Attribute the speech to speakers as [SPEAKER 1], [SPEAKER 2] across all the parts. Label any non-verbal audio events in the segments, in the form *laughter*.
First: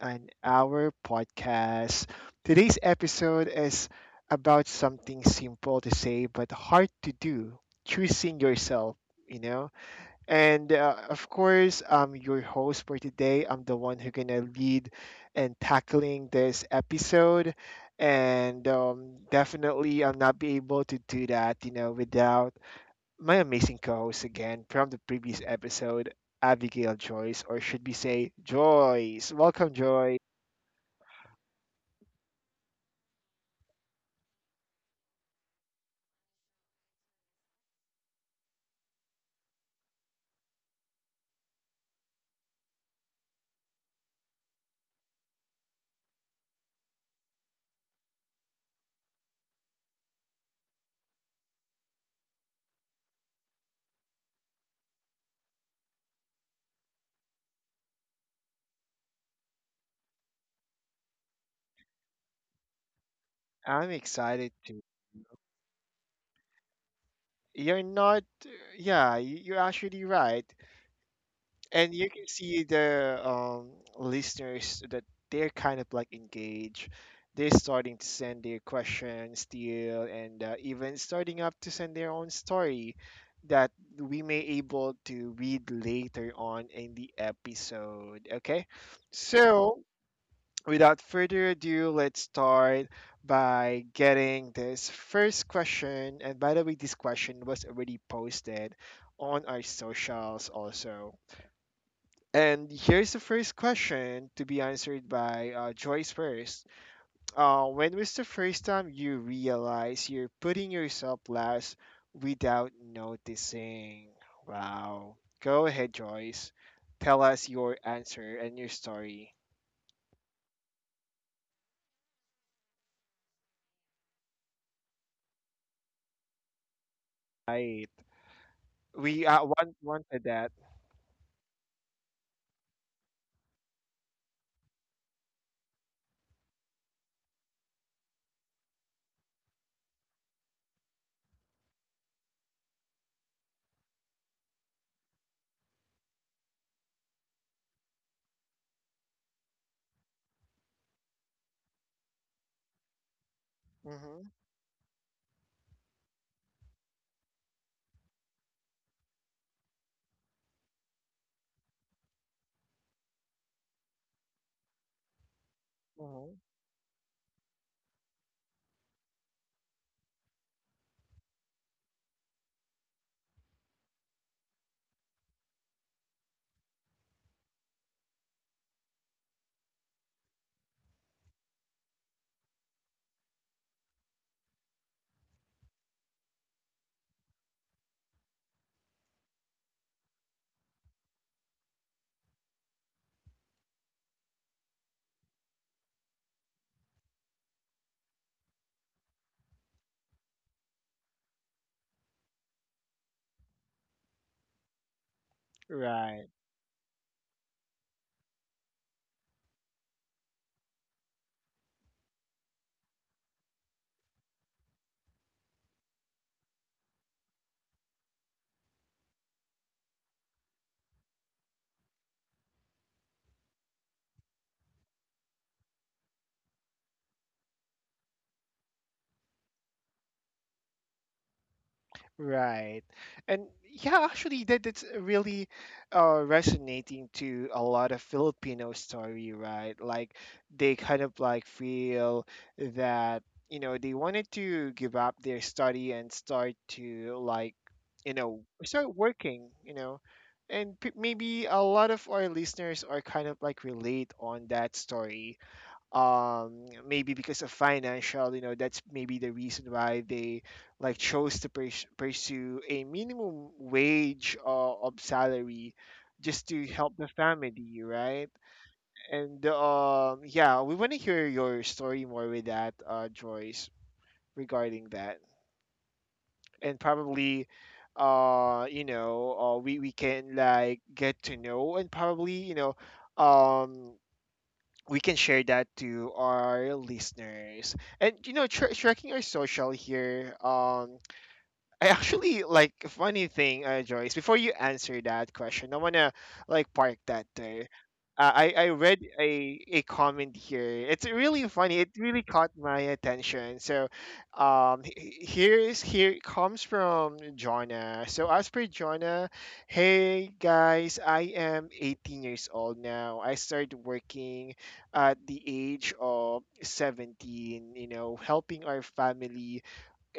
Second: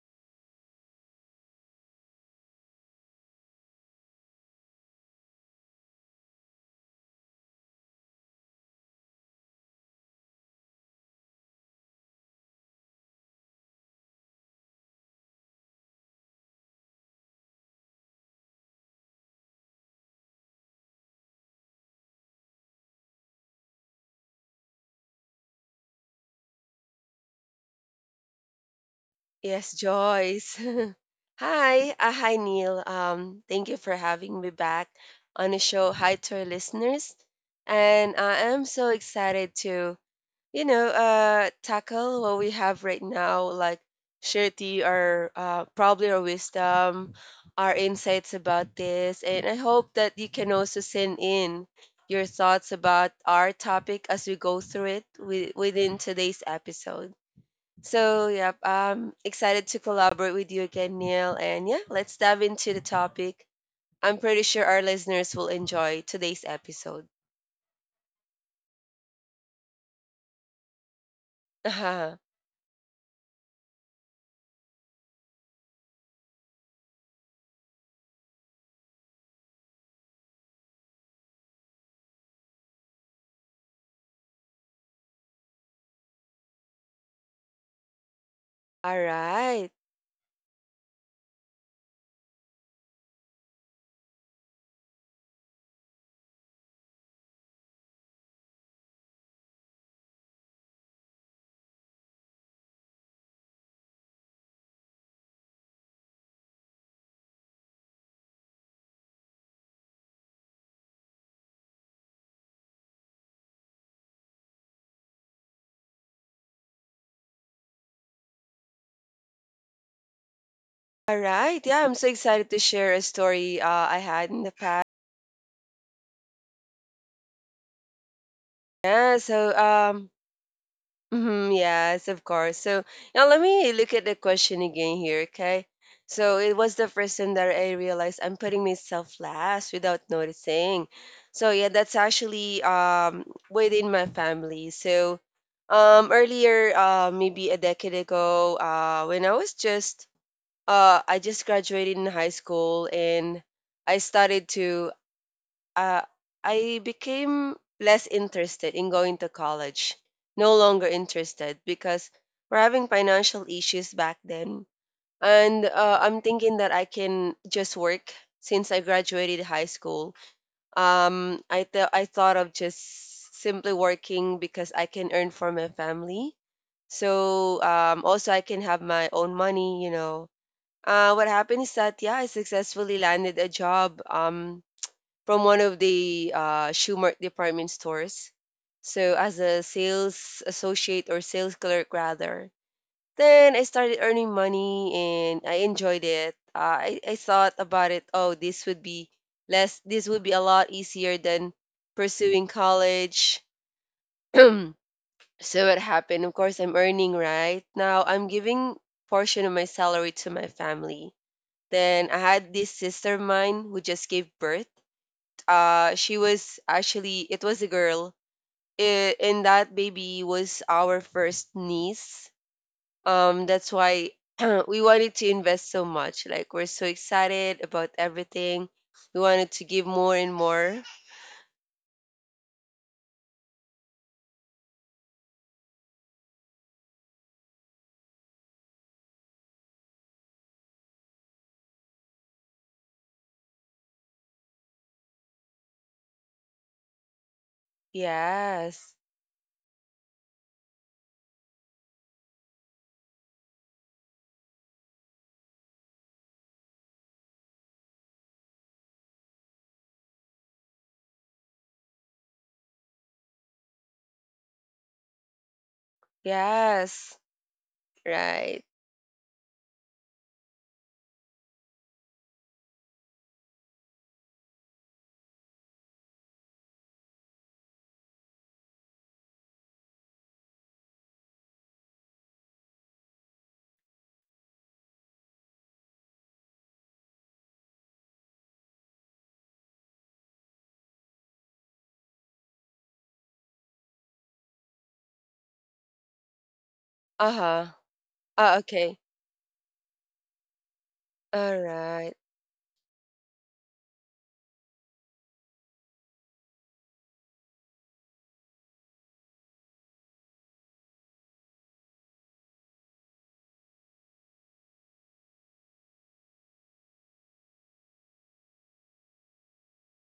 [SPEAKER 1] an Hour podcast. Today's episode is about something simple to say but hard to do choosing yourself, you know? And Of course, I'm your host for today. I'm the one who's gonna lead and tackling this episode. And Definitely, I'll not be able to do that, without my amazing co-host again from the previous episode, Abigail Joyce, or should we say Joyce?
[SPEAKER 2] Yes,
[SPEAKER 1] Welcome, Joyce.
[SPEAKER 2] Joyce. *laughs* Hi Neil. Thank you for having me back on the show. Hi to our listeners, and I am so excited to tackle what we have right now, like share to you our probably our wisdom, our insights about this, and I hope that you can also send in your thoughts about our topic as we go through it within today's episode. So, yeah, I'm excited to collaborate with you again, Neil. And yeah, let's dive into the topic.
[SPEAKER 1] I'm
[SPEAKER 2] I'm
[SPEAKER 1] excited
[SPEAKER 2] pretty sure
[SPEAKER 1] to.
[SPEAKER 2] our listeners will enjoy today's episode.
[SPEAKER 1] You're not. Yeah, you're actually right.
[SPEAKER 2] *laughs*
[SPEAKER 1] And you
[SPEAKER 2] All
[SPEAKER 1] can see the listeners that they're kind of like engaged, they're starting to send their questions still, and even starting up to send their own story that we may able to read later on in the episode. Okay,
[SPEAKER 2] right.
[SPEAKER 1] so without further ado, let's start by getting this first question. And by the way, this question was already posted on our socials also, and here's the first question to be answered by Joyce first. When was the first time you realize you're putting yourself last without noticing? Wow. Go ahead, Joyce. Tell us your answer and your story.
[SPEAKER 2] All right. Yeah, I'm so excited to share a story I had in the past.
[SPEAKER 1] Right.
[SPEAKER 2] Yeah,
[SPEAKER 1] We uh, want wanted that.
[SPEAKER 2] mm-hmm, yes, of course. So now let me look at the question again here, okay? So it was the first time that I realized I'm putting myself last without noticing. So yeah, that's actually within my family. So earlier, maybe a decade ago, when I was just I just graduated in high school and I
[SPEAKER 1] Mm-hmm.
[SPEAKER 2] started to uh, I became less interested in going to college, no longer interested because we're having financial issues back then. And I'm
[SPEAKER 1] Mm-hmm.
[SPEAKER 2] thinking that I can just work since I graduated high school. I thought of just simply working because I can earn for my family. So also, I can have my own money, you know. What happened is that, yeah, I successfully landed a job. From one of the Schumer department stores. So as a sales associate or sales clerk rather. Then I started earning money and I enjoyed it. I thought about it, oh, this would be less, this would be a lot easier than pursuing college. *clears throat* So what happened?
[SPEAKER 1] Right.
[SPEAKER 2] Of course, I'm earning right now. I'm giving portion of my salary to my family. Then I had this sister of mine who just gave birth. She was actually, it was a girl. And that baby was our first niece. That's why *clears throat* we wanted to invest so much, like we're so excited about everything. We wanted to give more and more.
[SPEAKER 1] Right. And yeah, actually that's really resonating to a lot of Filipino story, right? Like they kind of like feel that, you know, they wanted to give up their study and start to like, you know, start
[SPEAKER 2] Yes.
[SPEAKER 1] working, you know. And maybe a lot of our listeners are kind of like relate on that story. Um, maybe because of financial, you know, that's maybe the reason why they like chose to pursue a minimum wage of salary just to help the
[SPEAKER 2] Yes.
[SPEAKER 1] family, right?
[SPEAKER 2] Right.
[SPEAKER 1] and Yeah, we want to hear your story more with that Joyce, regarding that. And probably we can like get to know, and probably, you know, um, we can share that to our listeners. And you know, tracking our social here. I actually like funny thing, Joyce. Before you answer that question, I wanna like park that there.
[SPEAKER 2] Uh-huh.
[SPEAKER 1] I I
[SPEAKER 2] Okay.
[SPEAKER 1] read a comment here. It's really
[SPEAKER 2] All
[SPEAKER 1] funny. It
[SPEAKER 2] right.
[SPEAKER 1] really caught my attention. So, here is here it comes from Jonna. So as per Jonna, hey guys, I am 18 years old now. I started working at the age of 17. You know, helping our family,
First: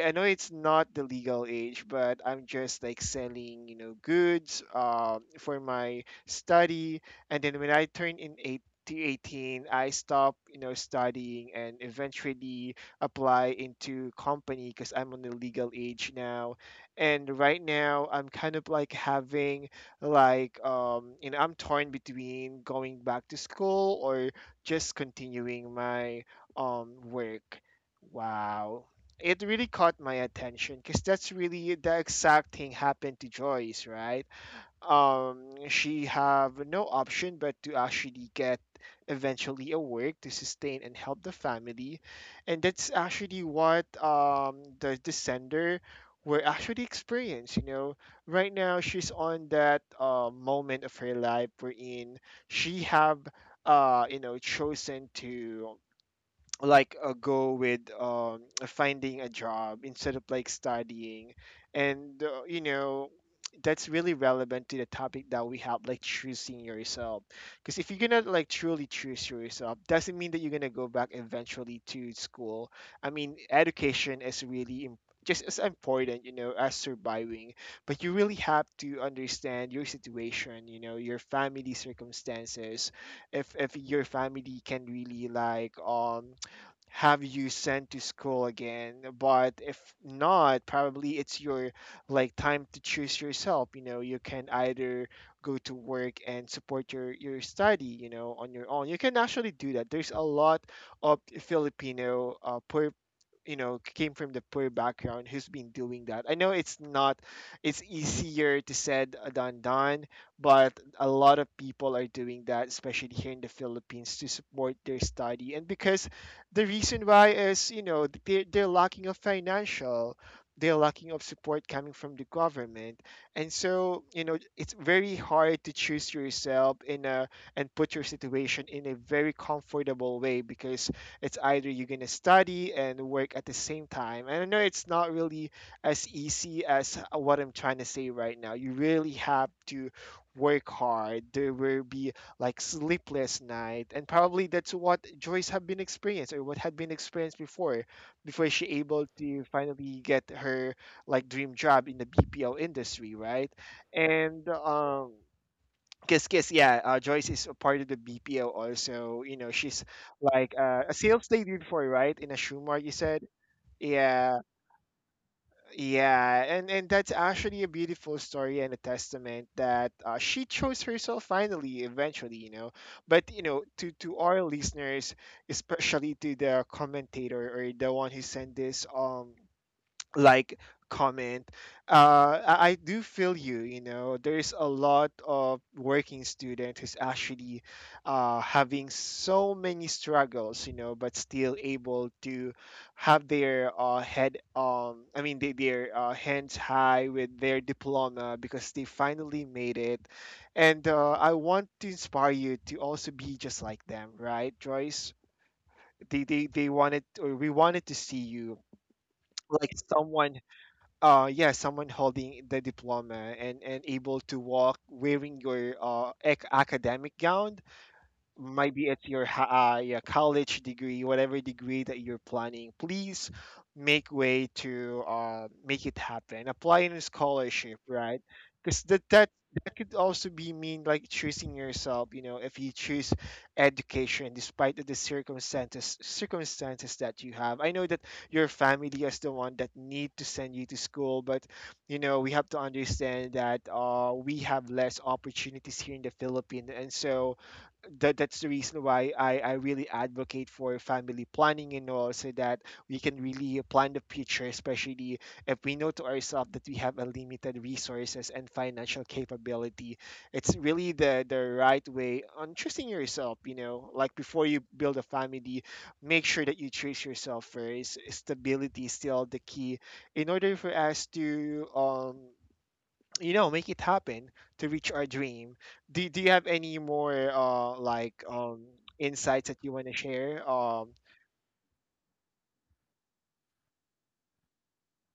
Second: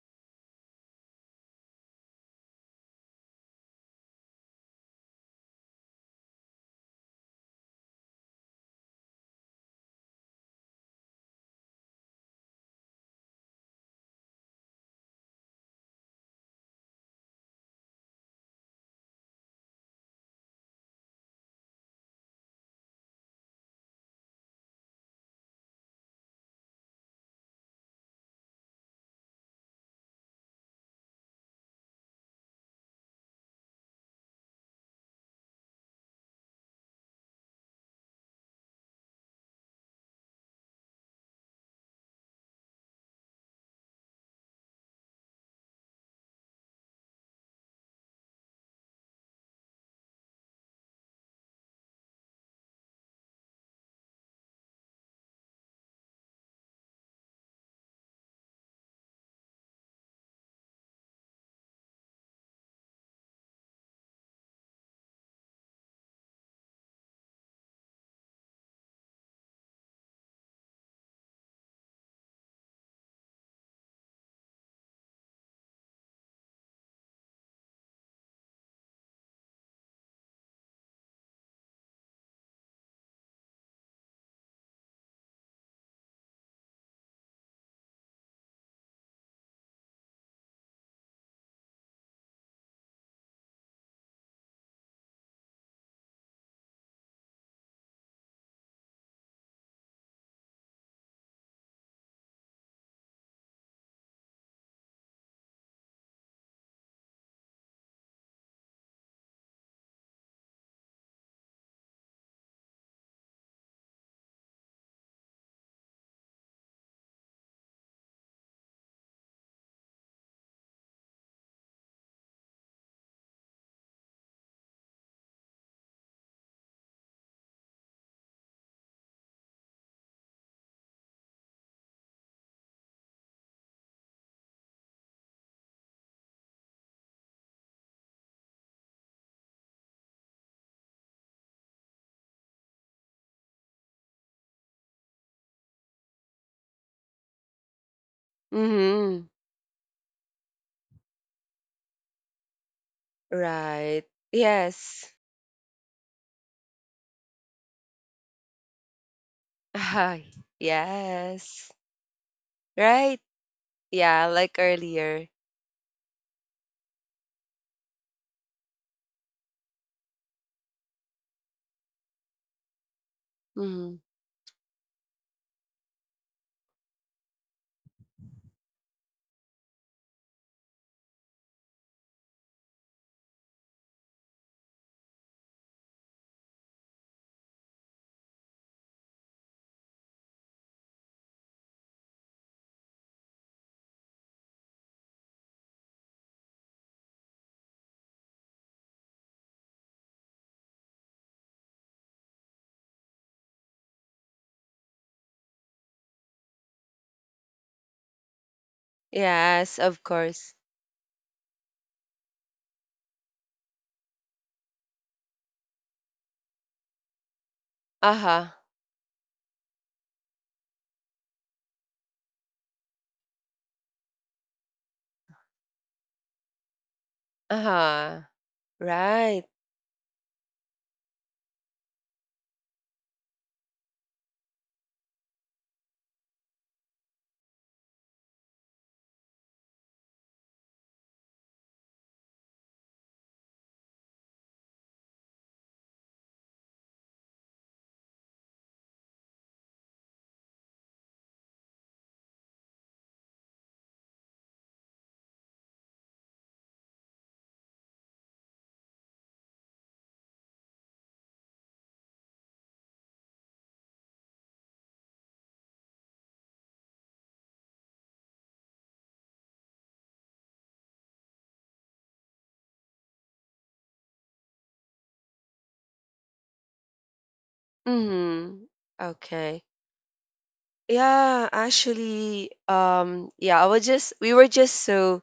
[SPEAKER 1] I know it's not the legal age, but I'm just like selling, you know, goods for my study. And then when I turned in eight to 18, I stopped, you know, studying and eventually apply into company because I'm on the legal age now. And right now, I'm kind of like having like, you know, I'm torn between going back to school or just continuing my work. Wow, it really caught my attention because that's really the exact thing happened to Joyce, right? She have no option but to actually get eventually a work to sustain and help the family, and that's actually what the sender were actually experiencing. You know, right now she's on that moment of her life wherein she have chosen to like go with finding a job instead of like studying, and that's really relevant to the topic that we have, like choosing yourself. Because if you're gonna like truly choose yourself doesn't mean that you're gonna go back eventually to school. I mean, education is really just as important, you know, as surviving, but you really have to understand your situation, you know, your family circumstances. If your family can really like have you sent to school again, but if not, probably it's your like time to choose yourself. You know, you can either go to work and support your study, you know, on your own. You can actually do that. There's a lot of Filipino poor, you know, came from the poor background who's been doing that. I know it's not, it's easier to said than done, but a lot of people are doing that especially here in the Philippines to support their study. And because the reason why is, you know, they're lacking of financial, they're lacking of support coming from the government. And so, you know, it's very hard to choose yourself in a, and put your situation in a very comfortable way, because it's either you're going to study and work at the same time. And I know it's not really as easy as what I'm trying to say right now. You really have to work hard. There will be like sleepless night, and probably that's what Joyce have been experienced or what had been experienced before, before she able
[SPEAKER 2] Mm-hmm.
[SPEAKER 1] to finally get her like dream job in the BPO industry, right?
[SPEAKER 2] Right.
[SPEAKER 1] And
[SPEAKER 2] Yes.
[SPEAKER 1] Kiss Kiss, yeah. Joyce is a part of the BPO also. You know,
[SPEAKER 2] *laughs*
[SPEAKER 1] she's
[SPEAKER 2] Hi.
[SPEAKER 1] like a sales lady
[SPEAKER 2] Yes.
[SPEAKER 1] before, right? In a shoe mart, you
[SPEAKER 2] Right.
[SPEAKER 1] said.
[SPEAKER 2] Yeah,
[SPEAKER 1] Yeah,
[SPEAKER 2] like earlier.
[SPEAKER 1] yeah, and that's actually a beautiful story and a testament that she chose herself finally, eventually, you know. But you know, to
[SPEAKER 2] Mhm.
[SPEAKER 1] to our listeners, especially to the commentator or the one who sent this like comment, I do feel you, you know. There's a lot of working student who's actually having so many struggles, you know, but still able to have their head I mean they, their hands high with their diploma because they finally made it. And I want to inspire you to also be just like them, right, Joyce? They wanted or we wanted to see you like
[SPEAKER 2] Yes, of
[SPEAKER 1] someone
[SPEAKER 2] course.
[SPEAKER 1] yeah someone holding the diploma and able to walk wearing your academic gown.
[SPEAKER 2] Uh-huh.
[SPEAKER 1] Maybe it's your your college degree, whatever degree that you're planning, please make way to make it happen. Apply in a scholarship, right?
[SPEAKER 2] Uh-huh.
[SPEAKER 1] Because that
[SPEAKER 2] Right.
[SPEAKER 1] that could also be mean like choosing yourself. You know, if you choose education despite the circumstances that you have. I know that your family is the one that need to send you to school, but you know we have to understand that we have less opportunities here in the Philippines, and so that's the reason why I really advocate for family planning and all, so that we can really plan the future, especially if we know to ourselves that we have a limited resources and financial capability. It's really the right way on choosing yourself, you know, like before you build a family, make sure that you choose yourself first. Stability is still the key in order for us to you know make it happen, to reach our dream. Do you have any more like
[SPEAKER 2] Mm-hmm.
[SPEAKER 1] insights
[SPEAKER 2] Okay.
[SPEAKER 1] that you want to share
[SPEAKER 2] Yeah, actually, yeah, I was just we were just so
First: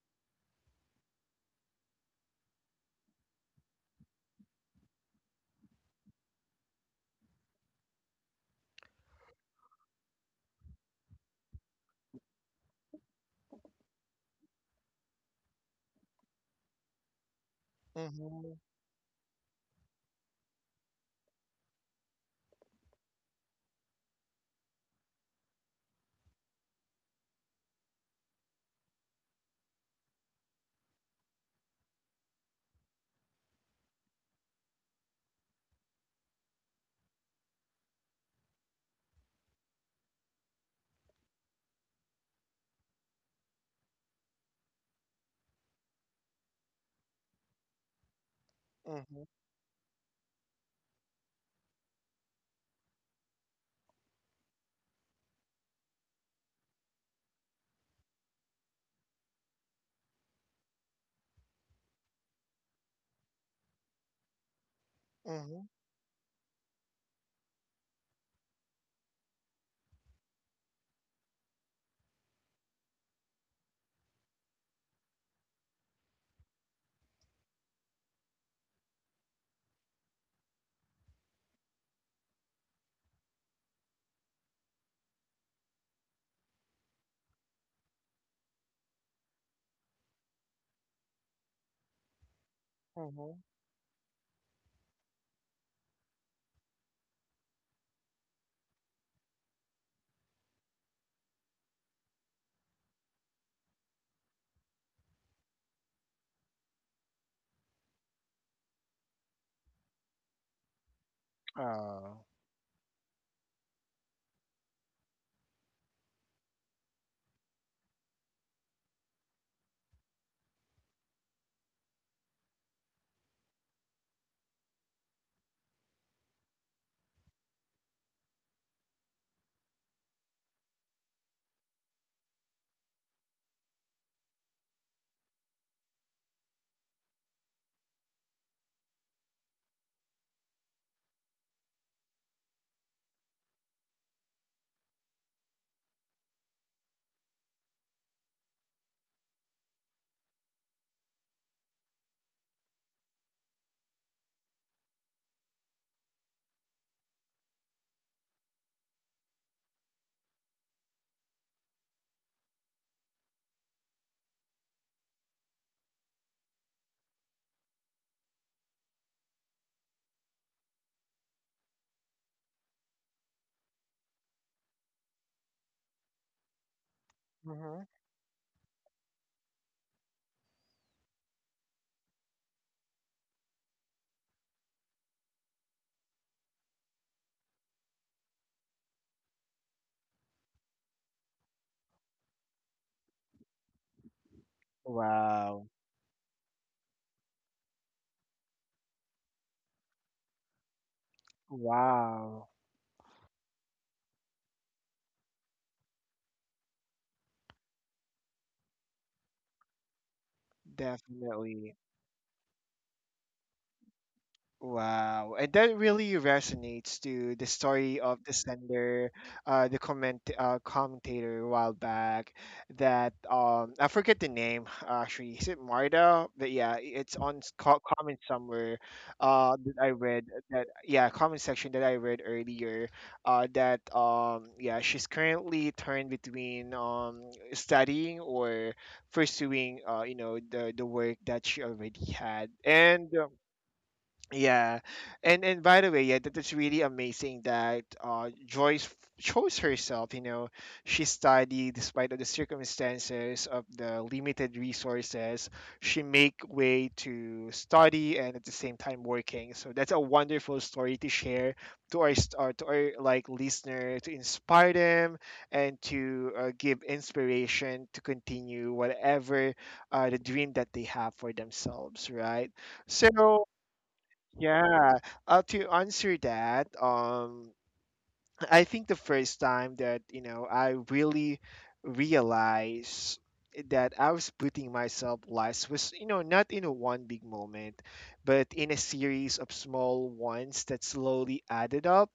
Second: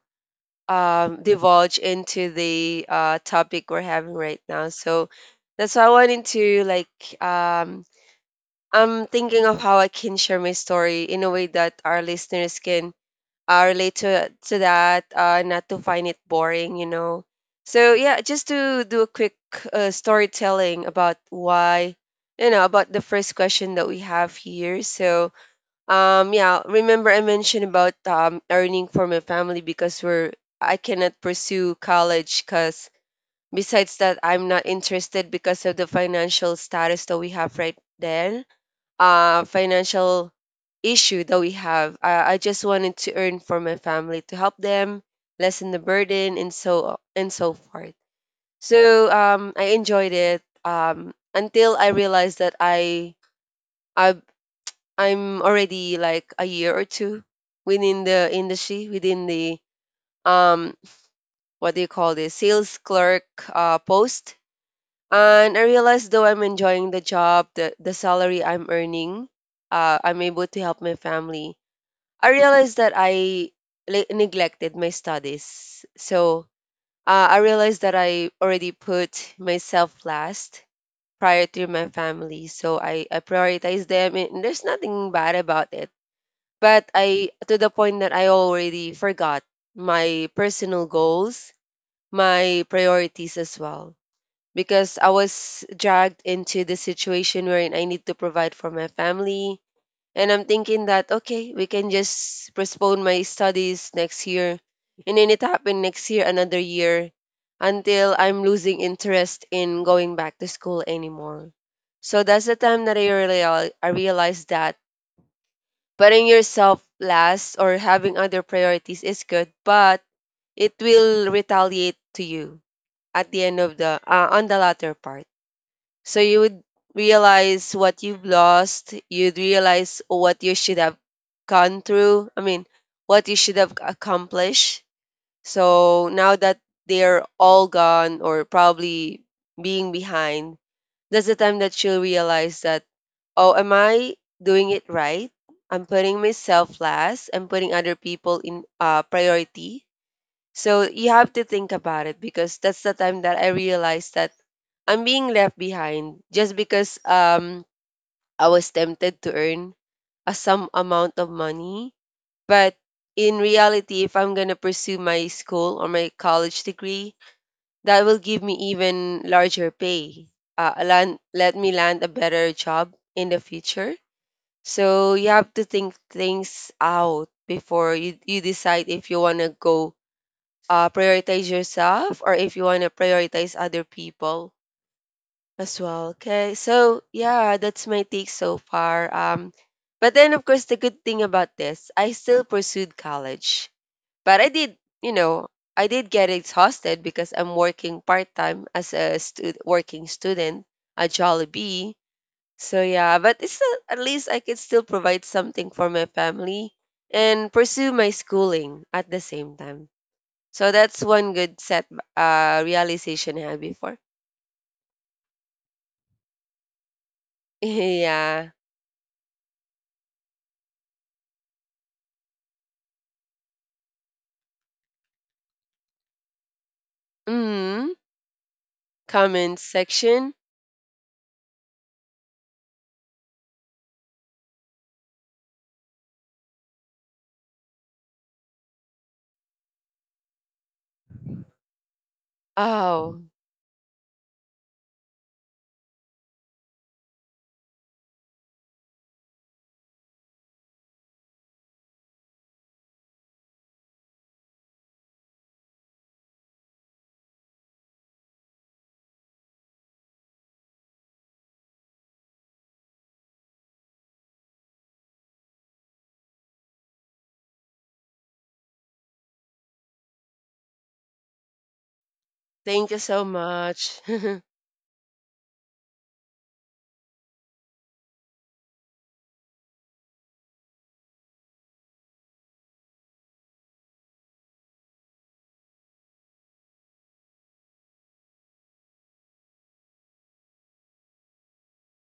[SPEAKER 2] divulge into the topic we're having right now. So that's why I wanted to like um I'm thinking of how I can share my story in a way that our listeners can relate to that, not to find it boring, you know. So yeah, just
[SPEAKER 1] mhm,
[SPEAKER 2] to do a quick storytelling about why, you know, about the first question that we have here. So yeah, remember I mentioned about earning for my family because we're I cannot pursue college because besides that I'm not interested because of the financial status that we have right then, financial issue that we have. I just wanted to earn for my family to help them lessen the burden and so forth. So
[SPEAKER 1] mhm,
[SPEAKER 2] I enjoyed it, until I realized that I I'm already like a year or two within the industry, within the um what do you call this, sales clerk post. And
[SPEAKER 1] mhm,
[SPEAKER 2] I realized though I'm enjoying the job, the salary I'm earning, I'm able to help my family, I realized that I neglected my studies. So I realized that I already put myself last prior to my family. So I prioritized them, and there's nothing bad about it. But to the point that I already forgot my personal goals, my priorities
[SPEAKER 1] mhm.
[SPEAKER 2] as well. Because I was dragged into the situation wherein I need to provide for my family, and I'm thinking that, okay, we can just postpone my studies next year. And then it happened next year, another year, until I'm losing interest in going back to school anymore.
[SPEAKER 1] Oh,
[SPEAKER 2] So that's the time that I realized that putting yourself last or having other priorities is good, but it will retaliate to you at the end of the, on the latter part. So you would realize what you've lost. You'd realize what you should have gone through. I mean, what you should have accomplished. So now that they're all gone or probably being behind, that's the time that you'll realize that, oh, am I doing it right? I'm putting myself last. I'm putting other people in priority, so you have to think about it because that's the time that I realized that I'm being left behind just because I was tempted to earn a some amount of money. But in reality, if I'm gonna pursue my school or my college degree, that will give me even larger pay. Let me land a better job in the future. So you have to think things out
[SPEAKER 1] mhm.
[SPEAKER 2] before you decide if you wanna go prioritize yourself or if you want to prioritize other people as well. Okay, so yeah, that's my take so far. But then of course the good thing about this, I still pursued college, but I did, you know,
[SPEAKER 1] Wow.
[SPEAKER 2] I did get exhausted because I'm working part time as a working student at Jollibee.
[SPEAKER 1] Wow.
[SPEAKER 2] So yeah, but it's still, at least I could still provide something for my family and pursue my schooling at the same time. So that's one good
[SPEAKER 1] Definitely.
[SPEAKER 2] set realization I had before.
[SPEAKER 1] Wow, and that really resonates to the story
[SPEAKER 2] *laughs*
[SPEAKER 1] of the
[SPEAKER 2] Yeah.
[SPEAKER 1] sender, the commentator a while back that I forget the name actually. Is it Marta? But yeah, it's on s- co
[SPEAKER 2] Mm.
[SPEAKER 1] comment somewhere
[SPEAKER 2] Comment
[SPEAKER 1] that I read
[SPEAKER 2] section.
[SPEAKER 1] that, yeah, comment section that I read earlier, that yeah, she's currently turned between studying or pursuing the work that she already had. And
[SPEAKER 2] Oh,
[SPEAKER 1] Yeah, and by the way, yeah, that is really amazing that Joyce chose herself. You know, she studied despite of the circumstances of the limited resources. She make way to study and at the same time working. So that's a wonderful story to share to our to our like listener to inspire them and to give inspiration to continue whatever the dream that they have for themselves, right?
[SPEAKER 2] thank you so
[SPEAKER 1] So.
[SPEAKER 2] much. *laughs*
[SPEAKER 1] Yeah, to answer that, I think the first time that, you know, I really realized that I was putting myself last was, you know, not in a one big moment, but in a series of small ones that slowly added up.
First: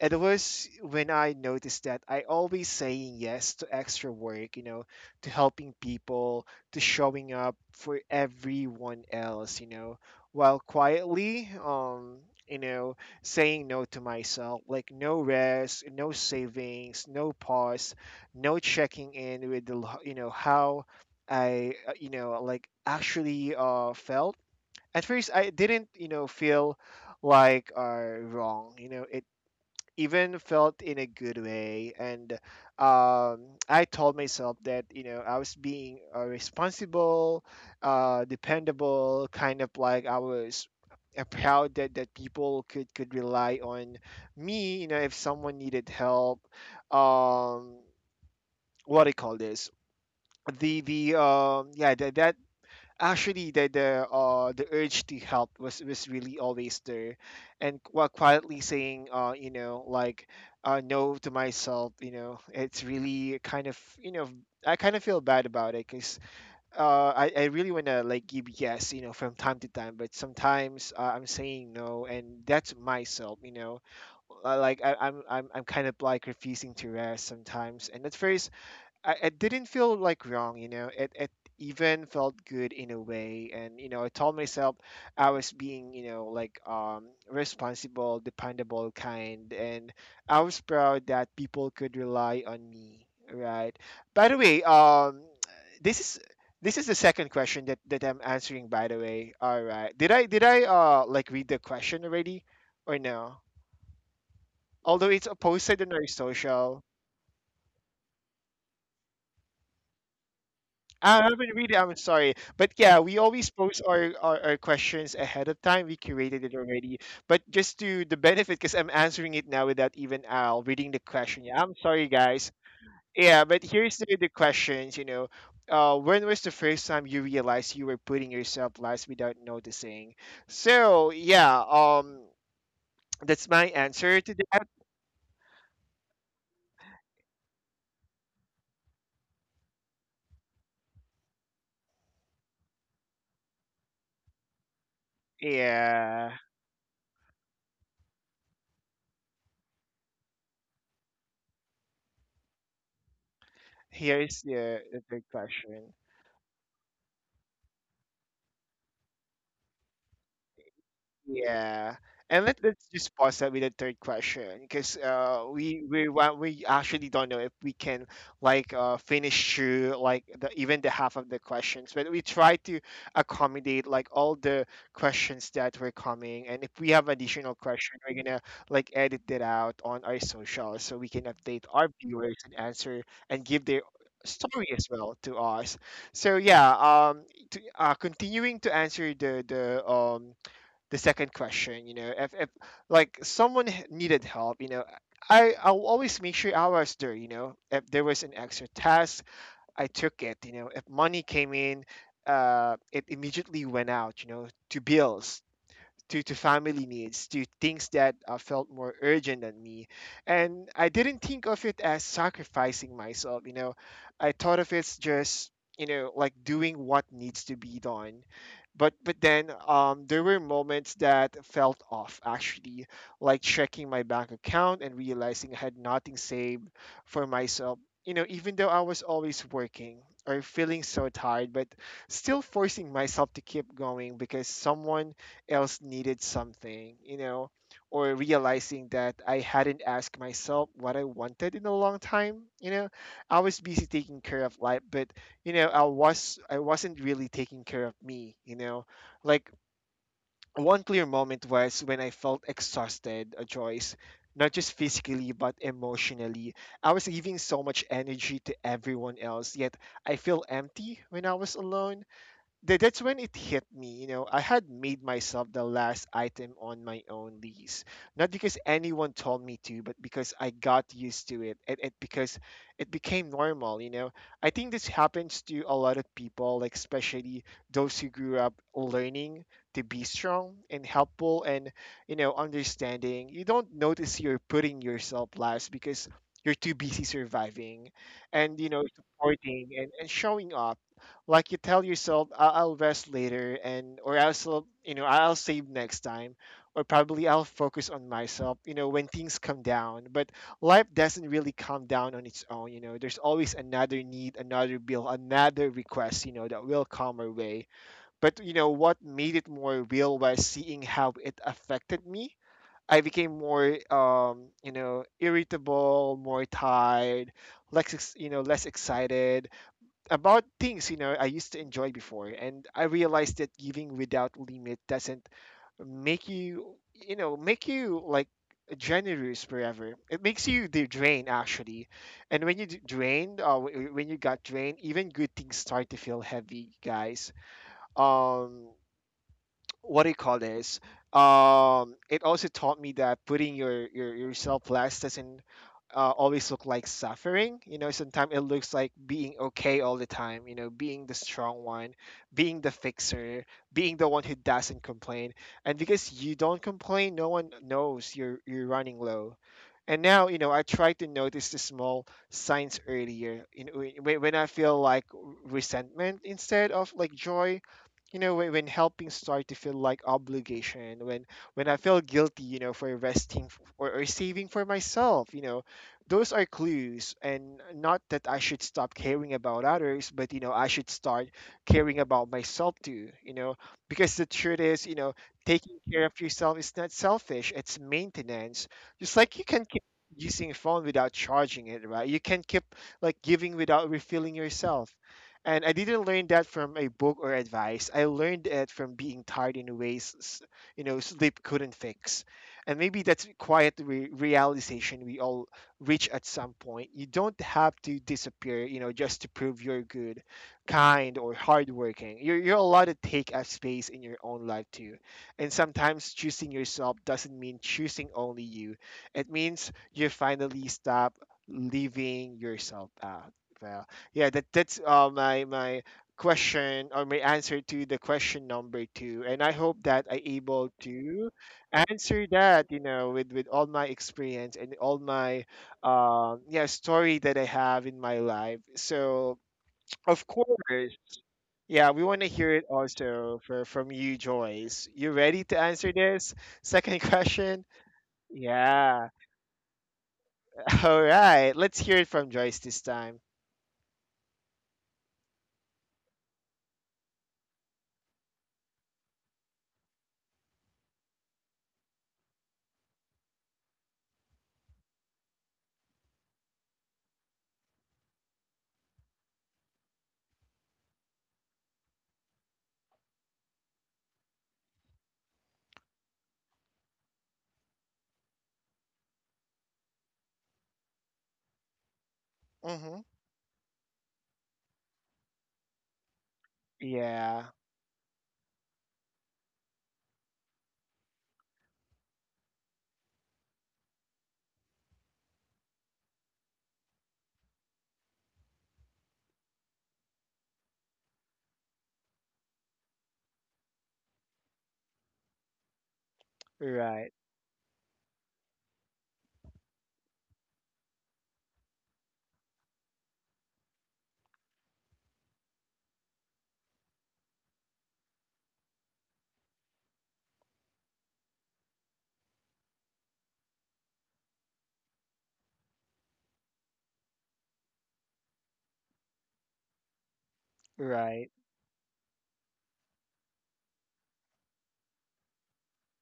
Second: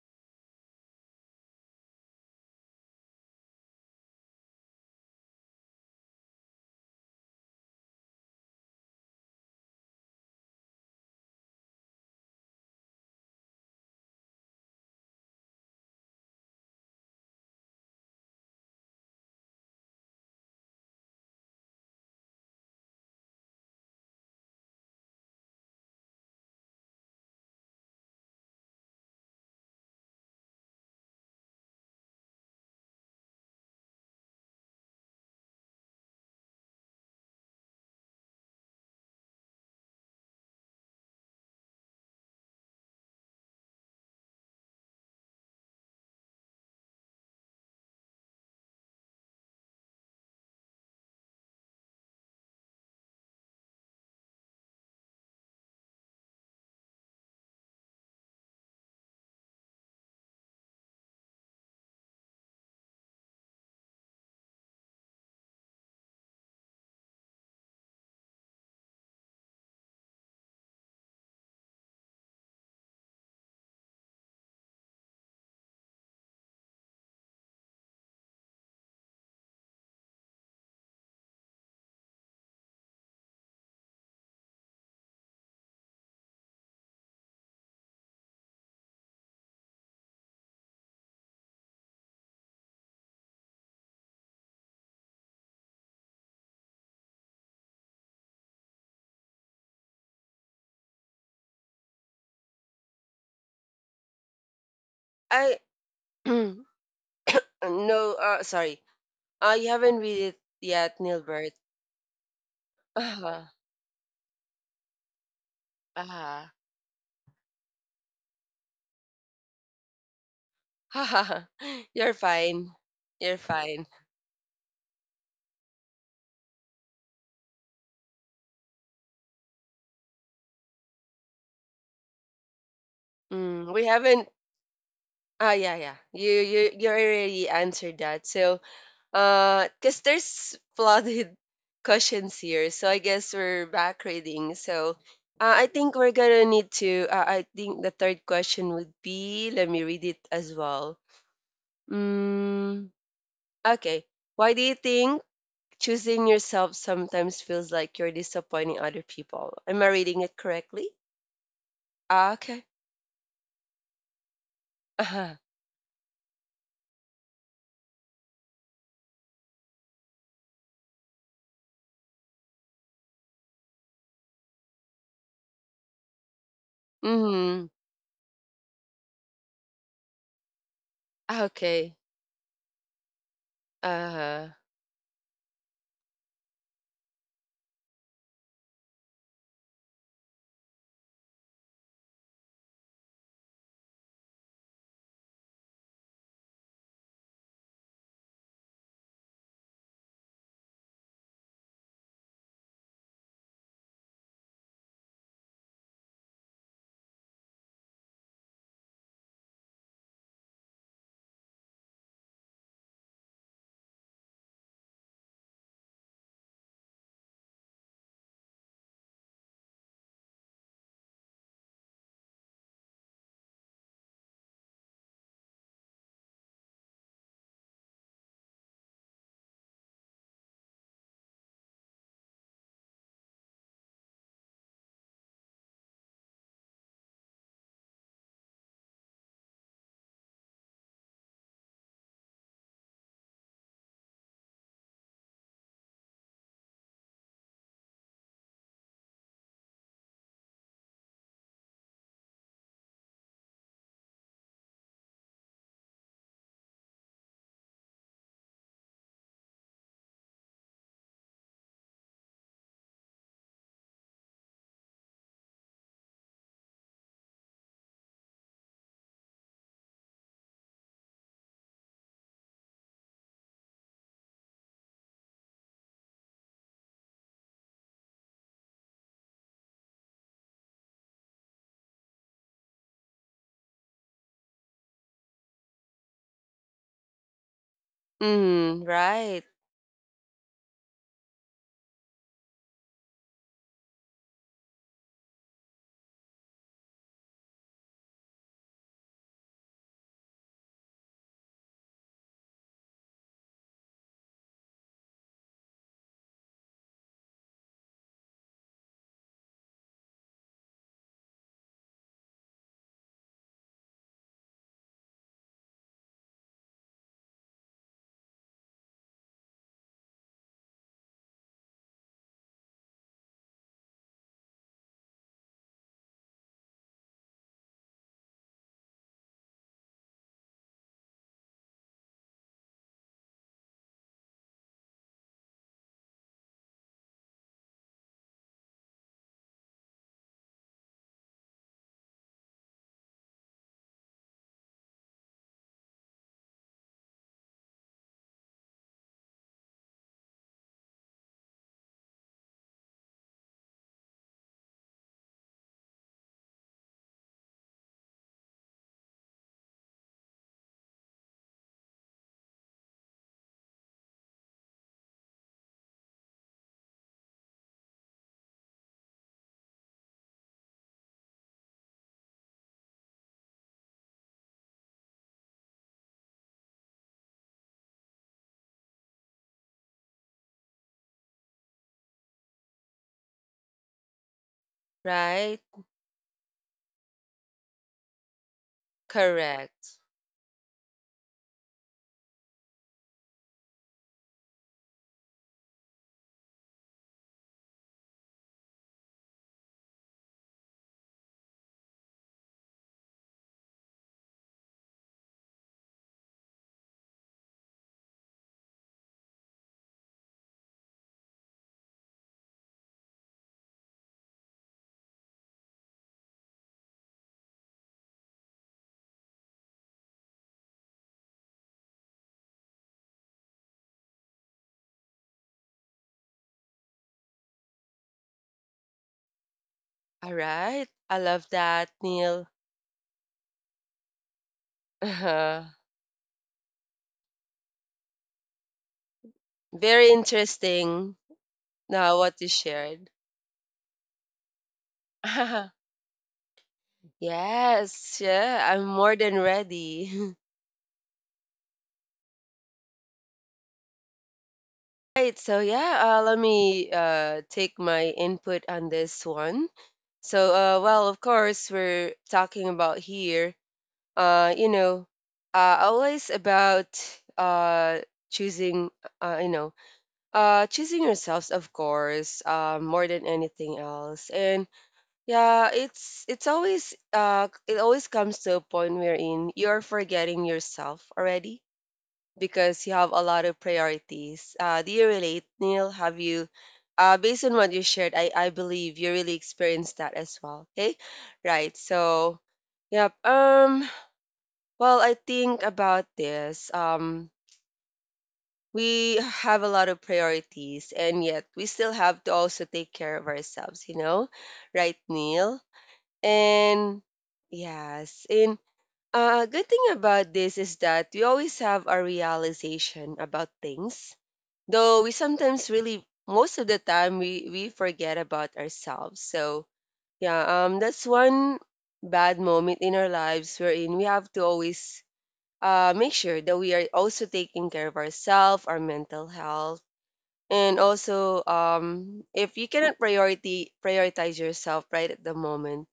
[SPEAKER 1] It was when I noticed that I always saying yes to extra work, you know, to helping people, to showing up for everyone else, you know, while quietly, you know, saying no to myself, like no rest, no savings, no pause, no checking in with the, you know, how I, you know, like actually felt. At first, I didn't, you know, feel like are wrong. You know, it even felt in a good way, and um, I told myself that, you know, I was being a responsible, dependable kind of, like I was proud that, people could rely on me, you know, if someone needed help. Um, what do you call this the yeah that Actually, the urge to help was really always there. And while quietly saying, you know, like, no to myself, you know, it's really kind of, you know, I kind of feel bad about it, because I really want to, like, give yes, you know, from time to time, but sometimes, I'm saying no and that's myself, you know. Like, I'm kind of like refusing to rest sometimes, and that's very— it didn't feel like wrong, you know. It even felt good in a way, and you know, I told myself I was being, you know, like, responsible, dependable, kind. And I was proud that people could rely on me, right? By the way, this is this is the second question that I'm answering. By the way, all right. Did I like read the question already, or no? Although it's,
[SPEAKER 2] I
[SPEAKER 1] posted on our
[SPEAKER 2] *clears throat* No,
[SPEAKER 1] social.
[SPEAKER 2] sorry. You haven't read it yet,
[SPEAKER 1] I haven't
[SPEAKER 2] Nilbert.
[SPEAKER 1] read it. I'm sorry, but yeah, we always
[SPEAKER 2] Uh-huh.
[SPEAKER 1] post our questions ahead of time. We curated
[SPEAKER 2] Uh-huh.
[SPEAKER 1] it already, but just to the benefit, because I'm answering it now without even Al reading the question. Yeah,
[SPEAKER 2] *laughs*
[SPEAKER 1] I'm sorry,
[SPEAKER 2] You're
[SPEAKER 1] guys.
[SPEAKER 2] fine. You're
[SPEAKER 1] Yeah, but
[SPEAKER 2] fine.
[SPEAKER 1] here's the questions. You know, when was the first time you realized you were putting yourself last without noticing? So yeah, that's my
[SPEAKER 2] Mm, we
[SPEAKER 1] answer
[SPEAKER 2] haven't
[SPEAKER 1] to that.
[SPEAKER 2] ah yeah yeah. You already answered that. So cause there's flooded *laughs* cushions here, so I guess we're back reading. So, I think we're
[SPEAKER 1] Yeah,
[SPEAKER 2] gonna need to. I think the third question would be. Let me read it as well. Mm, okay.
[SPEAKER 1] here's
[SPEAKER 2] Why do
[SPEAKER 1] the
[SPEAKER 2] you
[SPEAKER 1] third
[SPEAKER 2] think
[SPEAKER 1] question.
[SPEAKER 2] choosing yourself sometimes feels like you're disappointing other people? Am I reading it correctly?
[SPEAKER 1] Yeah.
[SPEAKER 2] Ah,
[SPEAKER 1] And
[SPEAKER 2] okay.
[SPEAKER 1] let's just pause that with the third question, because
[SPEAKER 2] Uh huh.
[SPEAKER 1] we actually don't know if we can, like, finish through like the, even the half of the questions, but we try to accommodate like all the questions that were coming, and if we have additional
[SPEAKER 2] Mm.
[SPEAKER 1] question, we're gonna like edit it out on our social so we can update our
[SPEAKER 2] Okay.
[SPEAKER 1] viewers and answer and give their
[SPEAKER 2] Uh huh.
[SPEAKER 1] story as well to us. So yeah, um, to, continuing to answer the the second question, you know, if like needed help, you know, I'll always make sure I was there. You know, if there was an extra task, I took it. You know, if money came in, it immediately went out, you know, to bills, due to family needs, to things that, felt more urgent than me. And I didn't think of it as sacrificing myself, you know. I thought of it's just, you know, like, doing what needs to be done. But then, there were moments that felt off actually, like checking my bank account and realizing I had nothing saved for myself. You know, even though I was always working or feeling so tired, but still forcing myself to keep going because someone else needed something, you know, or realizing that I hadn't asked myself what I wanted in a long time, you know. I was busy taking care of life, but you know, I wasn't really taking care of me, you know. Like, one clear moment was when I felt exhausted, Joyce, not just physically but emotionally. I was giving so much energy to everyone else, yet I feel empty when I was alone, that's when it hit me. You know, I had made myself the last item on my own lease, not because anyone told me to, but because I got used to it, and it became normal. You know, I think this happens to a lot of people, like especially those who grew up learning to be strong and helpful and, you know, understanding. You don't notice you're putting yourself last because you're too busy surviving and, you know,
[SPEAKER 2] Mm. Right.
[SPEAKER 1] supporting, and showing up. Like, you tell yourself I'll rest later, and or you know, I'll save next time, or probably I'll focus on myself, you know, when things come down. But life doesn't really come down on its own, you know. There's always another need, another bill, another request, you know, that will come our way. But you know what made it more real was seeing how it affected me. I became more, you know, irritable, more tired, you know, less excited about things, you know, I used to enjoy before. And I realized that giving without limit doesn't make you, you know, make you like generous forever. It makes you the drain, actually. And when you got drained, even good things start to feel heavy, guys. Um, what do you call this? It also taught me that putting yourself last doesn't, always look like suffering. You know, sometimes it looks like being okay all the time. You know, being the strong one, being the fixer, being the one who doesn't complain. And because you don't complain, no one knows you're running low. And now, you know, I try to notice the small signs earlier. You know, when I feel like resentment instead of, like, joy, you know, when helping start to feel like obligation, when I feel guilty, you know, for resting, or, saving for myself, you know. Those are clues, and not that I should stop caring about others, but you know, I should start caring about myself too, you know. Because the truth is, you know,
[SPEAKER 2] Right.
[SPEAKER 1] taking care of yourself is not selfish, it's maintenance. Just like you can keep
[SPEAKER 2] Correct.
[SPEAKER 1] using a phone without charging it, right, you can keep, like, giving without refilling yourself. And I didn't learn that from a book or advice. I learned it from being tired in ways, you know, sleep couldn't fix. And maybe that's a quiet realization we all reach at some point. You don't have to disappear, you know, just to prove you're good, kind, or hardworking. You're allowed to take up space in your own life too. And sometimes choosing yourself doesn't mean choosing only you. It means you finally stop leaving yourself out. Val. Yeah, that's my question, or my answer, to the question number two, and I hope that I able
[SPEAKER 2] Alright. I
[SPEAKER 1] to
[SPEAKER 2] love that,
[SPEAKER 1] answer
[SPEAKER 2] Neil. *laughs*
[SPEAKER 1] that, you know, with all my experience and all my,
[SPEAKER 2] Uh-huh.
[SPEAKER 1] yeah story that I have in my life. So
[SPEAKER 2] Very
[SPEAKER 1] of course,
[SPEAKER 2] interesting
[SPEAKER 1] yeah, we want
[SPEAKER 2] now
[SPEAKER 1] to
[SPEAKER 2] what
[SPEAKER 1] hear
[SPEAKER 2] you
[SPEAKER 1] it
[SPEAKER 2] shared.
[SPEAKER 1] also for from you, Joyce. You ready to answer
[SPEAKER 2] *laughs*
[SPEAKER 1] this second *laughs* question?
[SPEAKER 2] Yes, yeah, I'm
[SPEAKER 1] Yeah.
[SPEAKER 2] more than ready. *laughs*
[SPEAKER 1] *laughs* All right. Let's hear it from Joyce this time.
[SPEAKER 2] Right, so yeah, let me take my input on this one. So, well, of course, we're talking about here, you know, always about uh, choosing, you know, choosing yourselves, of course, more than anything else. And yeah, it's always it always comes to a point wherein you're forgetting yourself already because
[SPEAKER 1] Mm-hmm.
[SPEAKER 2] you have a lot of priorities. Do you relate, Neil? Have you
[SPEAKER 1] Yeah.
[SPEAKER 2] based on what you shared, I believe you really experienced that as well. Okay? Right. So, yep. Well, I think about this. We have a lot of priorities and yet we still have to also take care of ourselves, you know? Right, Neil? And
[SPEAKER 1] Right.
[SPEAKER 2] yes, and good thing about this is that we always have our realization about things, though we sometimes really, most of the time, we forget about ourselves. So yeah, that's one bad moment in our lives wherein we have to always make sure that we are also taking care of ourselves, our mental health. And
[SPEAKER 1] Right.
[SPEAKER 2] also, if you cannot priority prioritize yourself right at the moment,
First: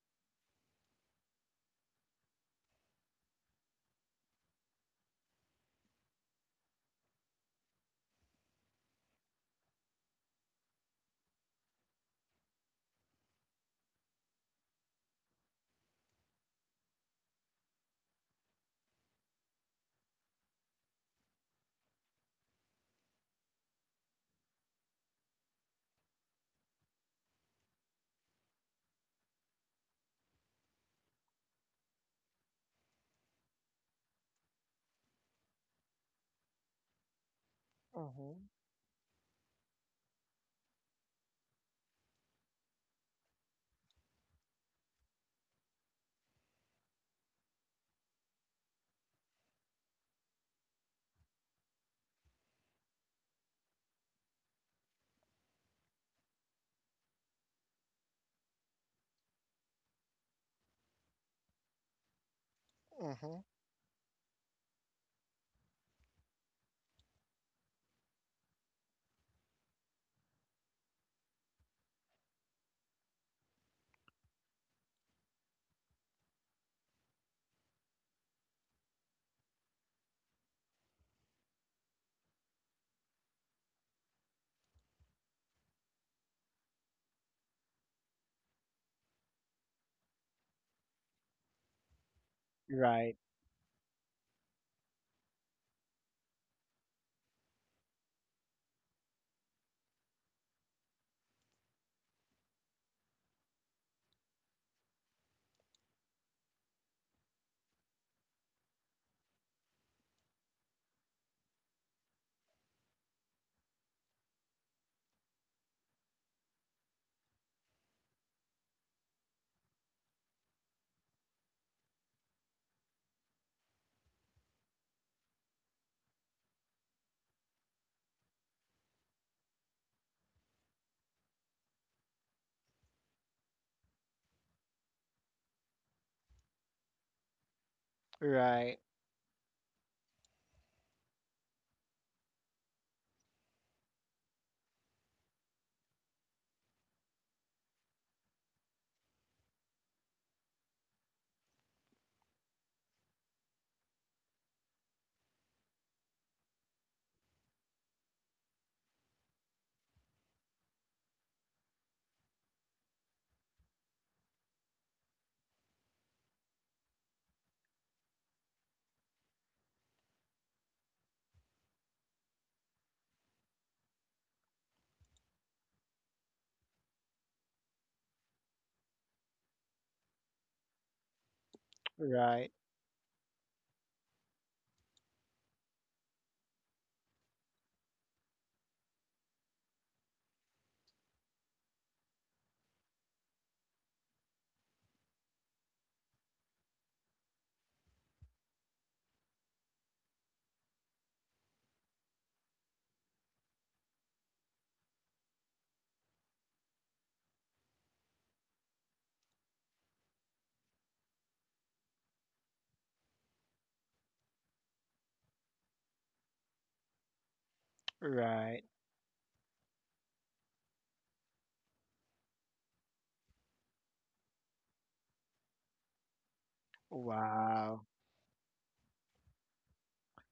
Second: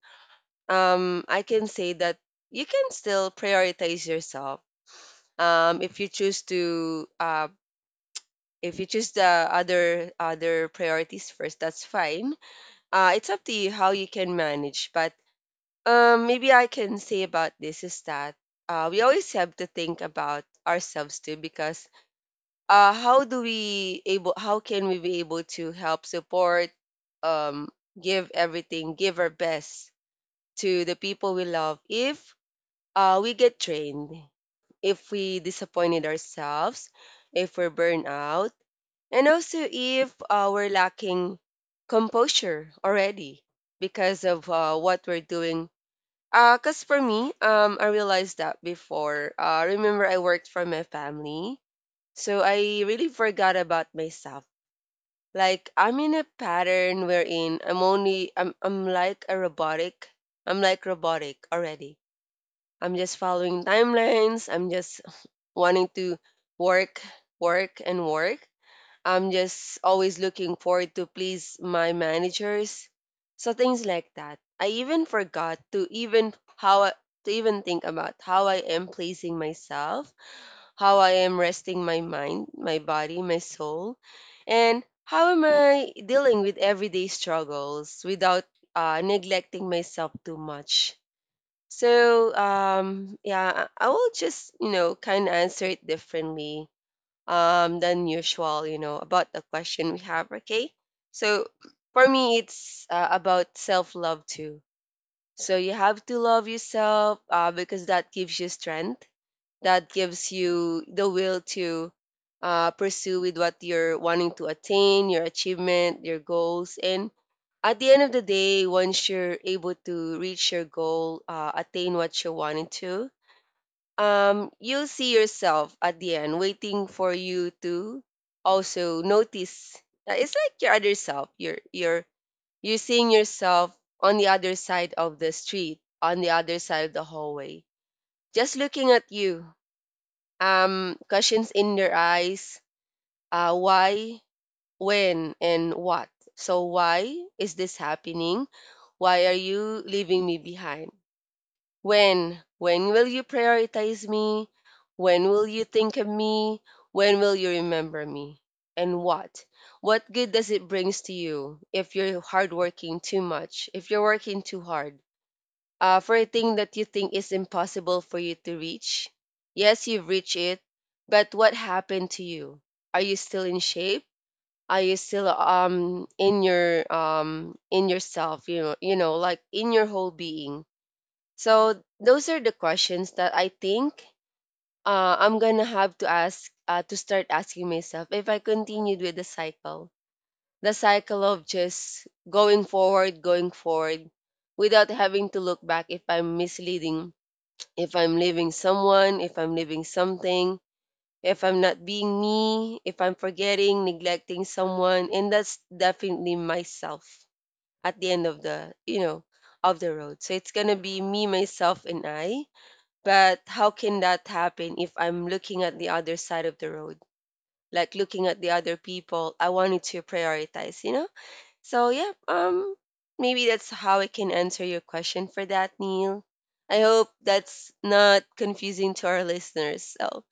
[SPEAKER 2] I can say that you can still prioritize yourself. If you choose to, if you choose the other priorities first, that's fine. It's up to you how you can manage. But maybe I can say about this is that we always have to think about ourselves too, because how can we be able to help support, um, give everything, give our best to the people we love if we get trained, if we disappointed ourselves, if we're burned
[SPEAKER 1] Mm-hmm.
[SPEAKER 2] out, and also if we're lacking composure already because of what we're doing. Because for me, I realized that before. Remember, I worked for my family, so I really forgot about myself. Like I'm in a pattern wherein I'm like a robotic. I'm like robotic already. I'm just
[SPEAKER 1] Mm-hmm.
[SPEAKER 2] following timelines. I'm just wanting to work, work, and work. I'm just always looking forward to please my managers. So things like that. I even forgot to even to even think about how I am pleasing myself, how I am resting my mind, my body, my soul, and how am I dealing with everyday struggles without neglecting myself too much. So
[SPEAKER 1] Right.
[SPEAKER 2] yeah, I will just, kind of answer it differently than usual, about the question we have, okay? So for me it's about self-love too. So you have to love yourself because that gives you strength, that gives you the will to pursue with what you're wanting to attain, your achievement, your goals. And at the end of the day, once you're able to reach your goal, attain what you're wanting to, you'll see yourself at the end waiting for you to also notice. It's like your other self. You're you're seeing yourself on the other side of the street, on the other side of the hallway, just
[SPEAKER 1] Right.
[SPEAKER 2] looking at you, questions in their eyes, why, when, and what. So, why is this happening? Why are you leaving me behind? When? When will you prioritize me? When will you think of me? When will you remember me? And what? What good does it brings to you if you're hardworking too much? If you're working too hard? For a thing that you think is impossible for you to reach. Yes, you've reached it, but what happened to you? Are you still in shape? Are you still in your in yourself? Like in your whole being. So those are
[SPEAKER 1] Right.
[SPEAKER 2] the questions that I think I'm gonna have to start asking myself if I continued with the cycle of just going forward, without having to look back, if I'm misleading, if I'm leaving someone, if I'm leaving something, if I'm not being me, if I'm forgetting, neglecting someone, and that's definitely myself at the end of the, of the road. So it's going to be me, myself, and I. But how can that happen if I'm looking at the other side of the road? Like looking at the
[SPEAKER 1] Right.
[SPEAKER 2] other people I wanted to prioritize, you know? So yeah, maybe that's how I can answer your question for that, Neil. I hope that's
[SPEAKER 1] Wow.
[SPEAKER 2] not confusing to our listeners. So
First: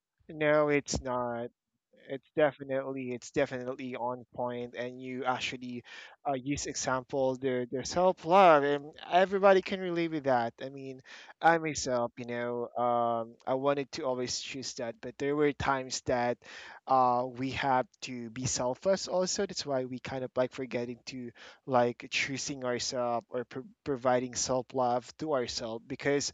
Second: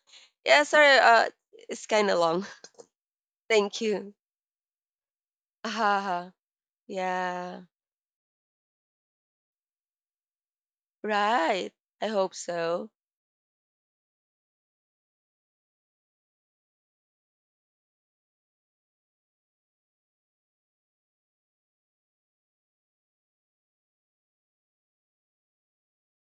[SPEAKER 2] yeah,
[SPEAKER 1] No,
[SPEAKER 2] sorry,
[SPEAKER 1] it's not.
[SPEAKER 2] it's kinda
[SPEAKER 1] It's
[SPEAKER 2] long.
[SPEAKER 1] definitely it's
[SPEAKER 2] *laughs* Thank
[SPEAKER 1] definitely
[SPEAKER 2] you.
[SPEAKER 1] on point, and you actually,
[SPEAKER 2] Ah,
[SPEAKER 1] use example
[SPEAKER 2] yeah.
[SPEAKER 1] their self love, and everybody can relate with that. I mean, I
[SPEAKER 2] Right. I
[SPEAKER 1] myself, you
[SPEAKER 2] hope
[SPEAKER 1] know,
[SPEAKER 2] so.
[SPEAKER 1] I wanted to always choose that, but there were times that, we have to be selfless also. That's why we kind of, like, forgetting to like choosing ourselves or providing self love to ourselves, because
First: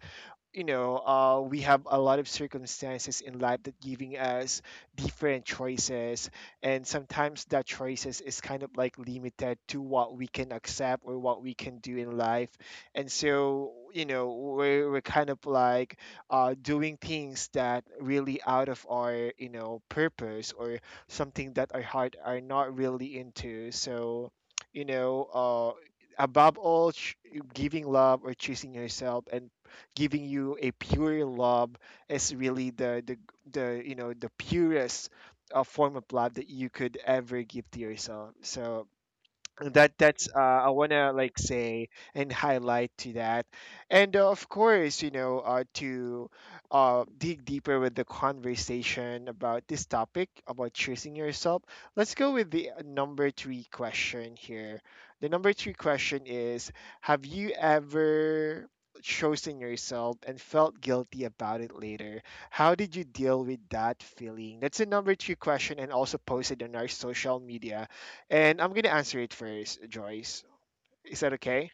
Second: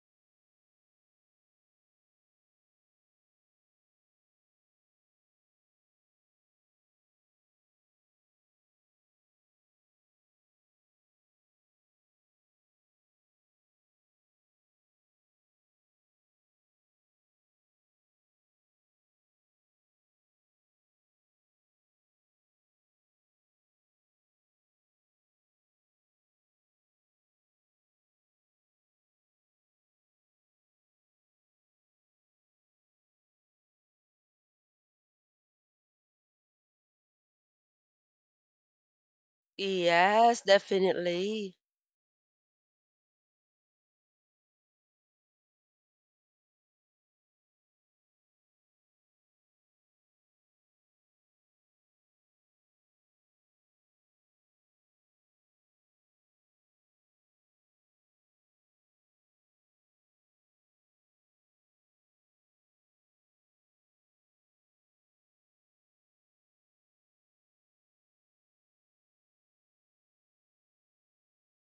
[SPEAKER 1] you know, we have a lot of circumstances in life that giving us different choices, and sometimes that choices is kind of, like, limited to what we can accept or what we can do in life, and so, you know, we're kind of like, doing things that really out of our, you know, purpose, or something that our heart are not really into. So you know, above all, giving love or choosing yourself and giving you a pure love is really the, you know, the purest, form of love that you could ever give to yourself. So that's
[SPEAKER 2] Yes,
[SPEAKER 1] I want to like
[SPEAKER 2] definitely.
[SPEAKER 1] say and highlight to that, and of course, you know, to dig deeper with the conversation about this topic about choosing yourself. Let's go with the, number three question here. The number three question is: Have you ever chosen yourself and felt guilty about it later? How did you deal with that feeling? That's a number three question, and also posted on our social media, and I'm gonna answer it first, Joyce. Is that okay?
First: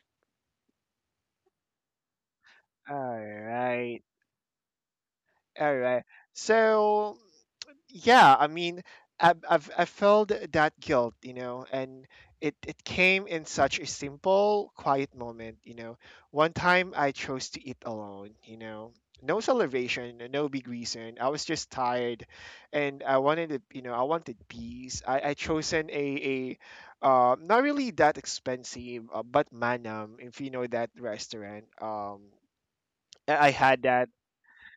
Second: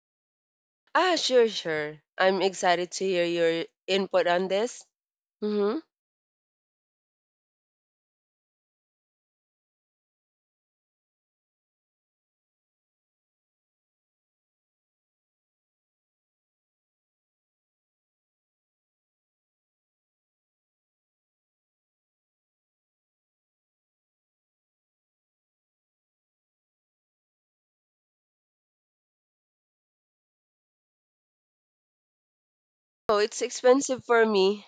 [SPEAKER 2] Ah, sure, sure. I'm excited
[SPEAKER 1] All
[SPEAKER 2] to hear your
[SPEAKER 1] right.
[SPEAKER 2] input on this.
[SPEAKER 1] All
[SPEAKER 2] Mm-hmm.
[SPEAKER 1] right. So, yeah, I mean, I felt that guilt, you know, and it came in such a simple, quiet moment, you know. One time I chose to eat alone, you know, no celebration, no big reason, I was just tired, and I wanted to, you know, I wanted peace. I chosen a, not really that expensive, but Manam, if you know that restaurant.
[SPEAKER 2] Oh,
[SPEAKER 1] I
[SPEAKER 2] it's
[SPEAKER 1] had that.
[SPEAKER 2] expensive for me.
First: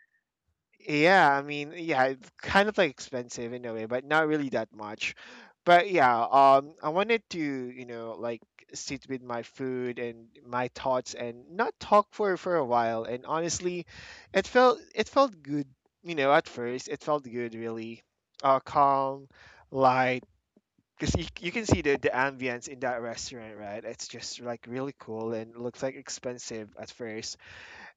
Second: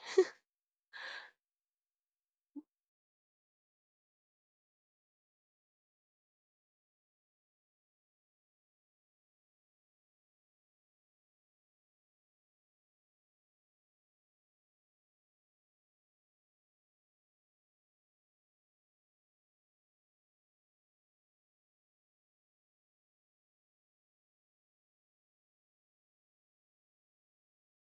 [SPEAKER 1] Yeah, I mean, yeah, it's kind of like expensive in a way, but not really that much. But yeah, I wanted to, you know, like, sit with my food and my thoughts and not talk for a while. And honestly, it felt good, you know, at first. It felt good, really, calm, light. Because you, can see the, ambience in that restaurant, right? It's just like really cool and looks like expensive at first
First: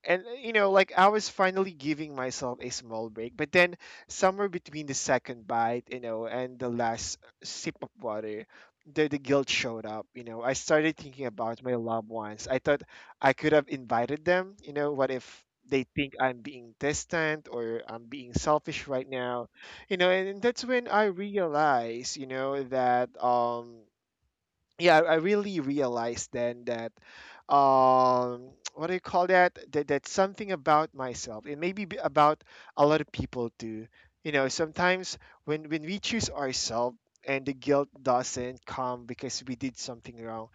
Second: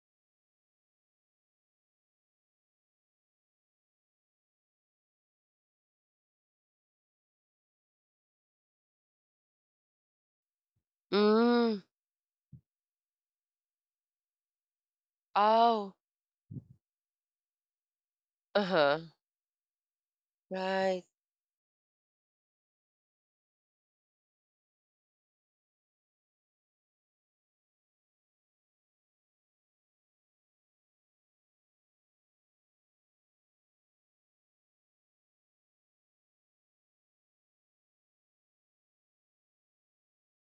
[SPEAKER 1] and like I was finally giving myself a small break, but then somewhere between the second bite, and the last sip of water, the guilt showed up. You know, I started thinking about my
[SPEAKER 2] Mm.
[SPEAKER 1] loved ones. I thought I could have invited them. You know, what if they
[SPEAKER 2] Oh.
[SPEAKER 1] think I'm being distant or I'm being selfish
[SPEAKER 2] Uh-huh.
[SPEAKER 1] right now? You know, and that's when
[SPEAKER 2] Right.
[SPEAKER 1] I realized, you know, that yeah, I really realized then that, *tsk* what do you call that? That that's something about myself. It may be about a lot of people too. You know, sometimes when we choose ourselves and the guilt doesn't come because we did something wrong,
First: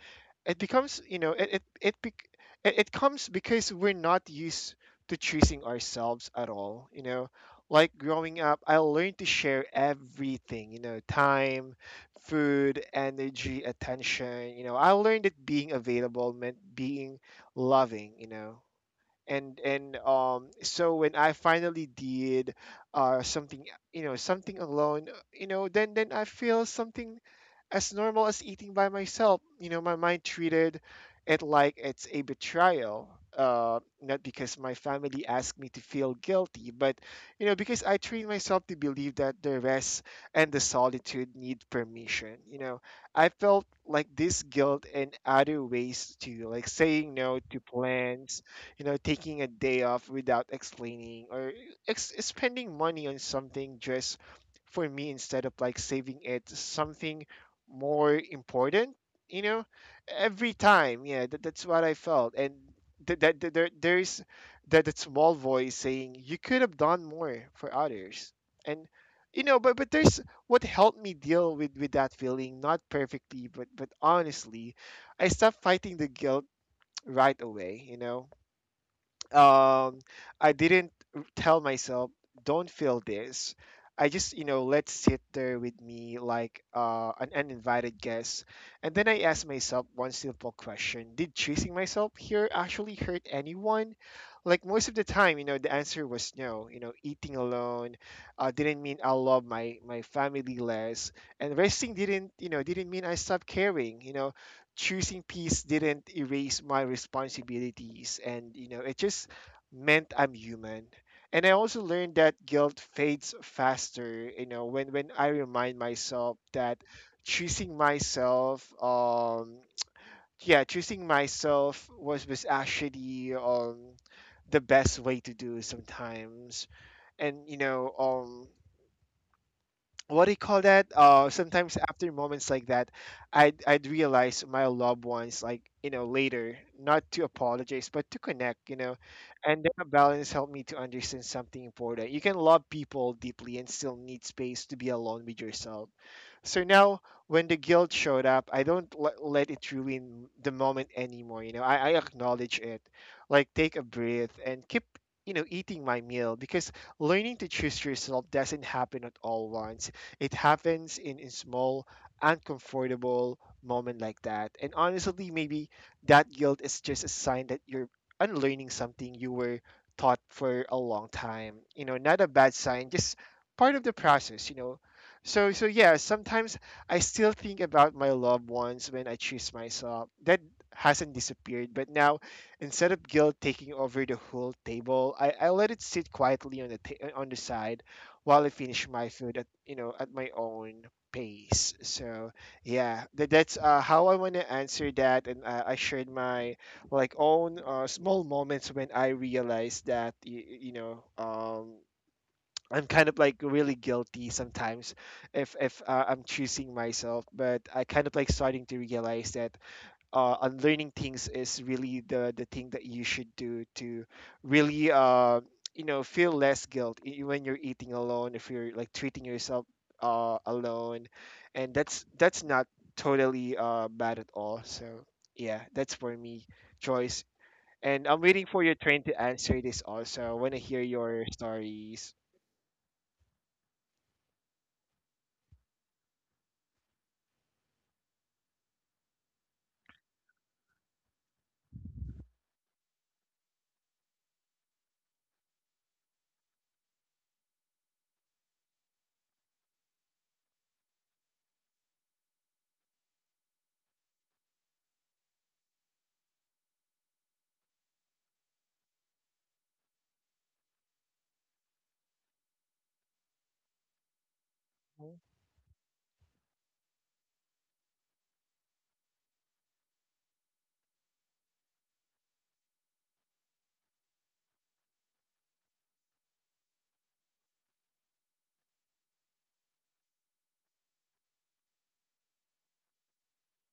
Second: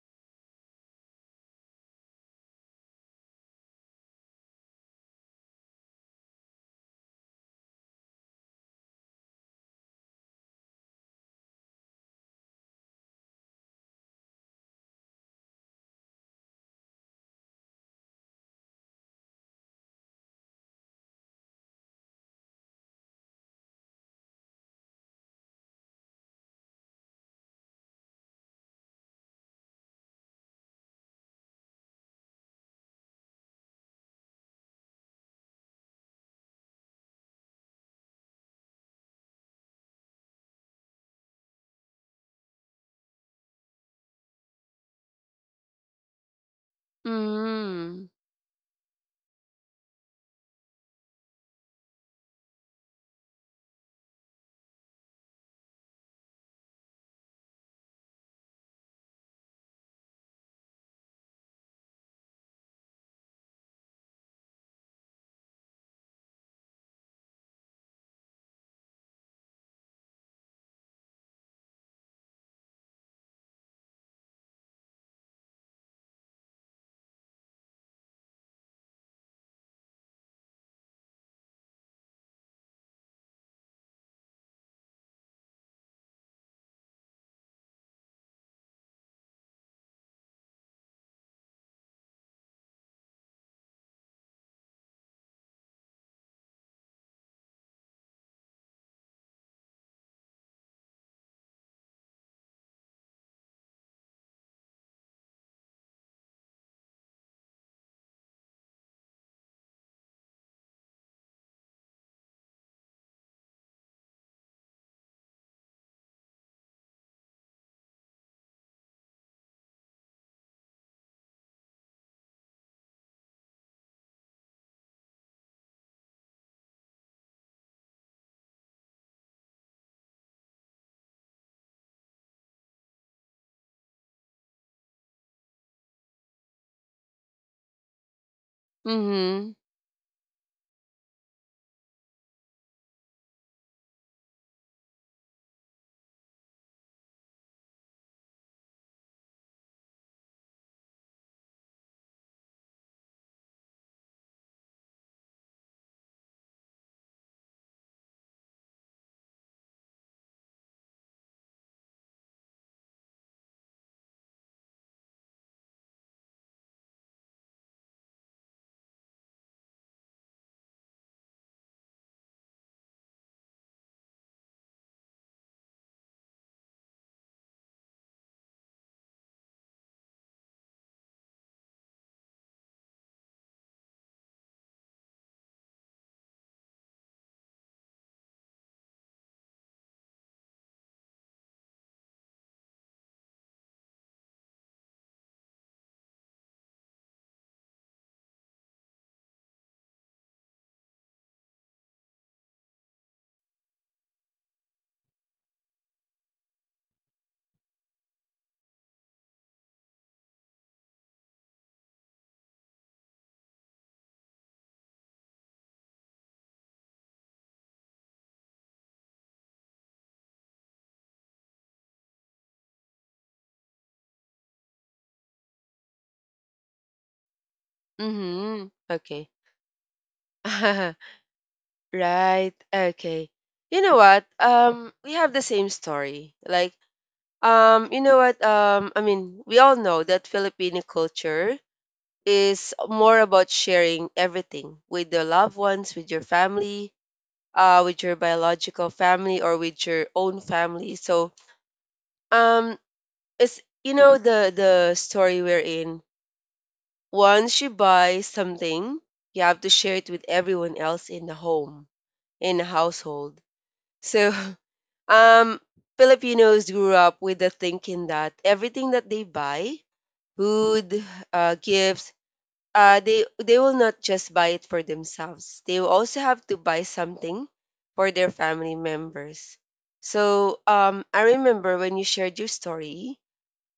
[SPEAKER 1] it becomes, it comes because we're not used to choosing ourselves at all. You know, like growing up, I learned to share everything. You know, time, food, energy, attention. You know, I learned that being available meant being loving, you know and so when I finally did something, you know, something alone. You know, then I feel something as normal as eating by myself. You know, my mind treated it like it's a betrayal. Not because my family asked me to feel guilty, but, you know, because I trained myself to believe that the rest and the solitude need permission. You know, I felt like this guilt in other ways too, like saying no to
[SPEAKER 2] Mm.
[SPEAKER 1] plans, you know, taking a day off without explaining, or spending money on something just for me instead of like saving it to something more important. You know, every time, yeah, that, that's what I felt. And that th- th- there there's that small voice saying you could have done more for others. And, you know, but there's what helped me deal with that feeling, not perfectly but honestly. I stopped fighting the guilt right away. You know, um, I didn't tell myself, don't feel this. I just, you know, let sit there with me like an uninvited guest. And then I asked myself one simple question. Did choosing myself here actually hurt anyone? Like most of the time, you know, the answer was no. You know, eating alone didn't mean I love my family less. And resting didn't, didn't mean I stopped caring. You know, choosing peace didn't erase my responsibilities, and, you know, it just meant I'm human. And I also learned that guilt fades faster, you know, when I remind myself that choosing myself, yeah, choosing myself was actually, the best way to do sometimes. And, you know, what do you call that? Sometimes after moments like that, I'd realize my loved ones, like, you know, later, not to apologize but to connect, you know,
[SPEAKER 2] Mhm.
[SPEAKER 1] and that balance helped me to understand something important. You can love people deeply and still need space to be alone with yourself. So now when the guilt showed up, I don't let it ruin the moment anymore. You know, I acknowledge it, like take a breath and keep, you know, eating my meal, because learning to choose yourself doesn't happen at all once. It happens in, small, uncomfortable moment like that. And honestly, maybe that guilt is just a sign that you're unlearning something you were taught for a long time. You know, not a bad sign, just part of the process, you know. So yeah, sometimes I still think about my loved ones when I choose myself. That hasn't disappeared, but now, instead of guilt taking over the whole table, I let it sit quietly on the on the side while I finish my food at, you know, at my own pace. So yeah, that, that's, how I want to answer that. And I shared my like own small moments when I realized that, you know, I'm kind of like really guilty sometimes if I'm choosing myself, but I kind of like starting to realize that unlearning things is really the thing that you should do to really, you know, feel less guilt when you're eating alone, if you're like treating yourself alone. And that's not totally, bad at all. So yeah, that's for me, choice. And I'm waiting for
[SPEAKER 2] Mhm.
[SPEAKER 1] your turn to
[SPEAKER 2] Okay.
[SPEAKER 1] answer this also. I want to hear
[SPEAKER 2] *laughs*
[SPEAKER 1] your stories.
[SPEAKER 2] Right. Okay. You know what? We have the same story. Like, you know what? I mean, we all know that Filipino culture is more about sharing everything with your loved ones, with your family, with your biological family, or with your own family. So, um, it's you know the story we're in. Once you buy something, you have to share it with everyone else in the home, in the household. So, *laughs*
[SPEAKER 1] Mhm.
[SPEAKER 2] um, Filipinos grew up with the thinking that everything that they buy, food, gifts, uh, they will not just buy it for themselves. They will also have to buy something for their family members. So, I remember when you shared your story.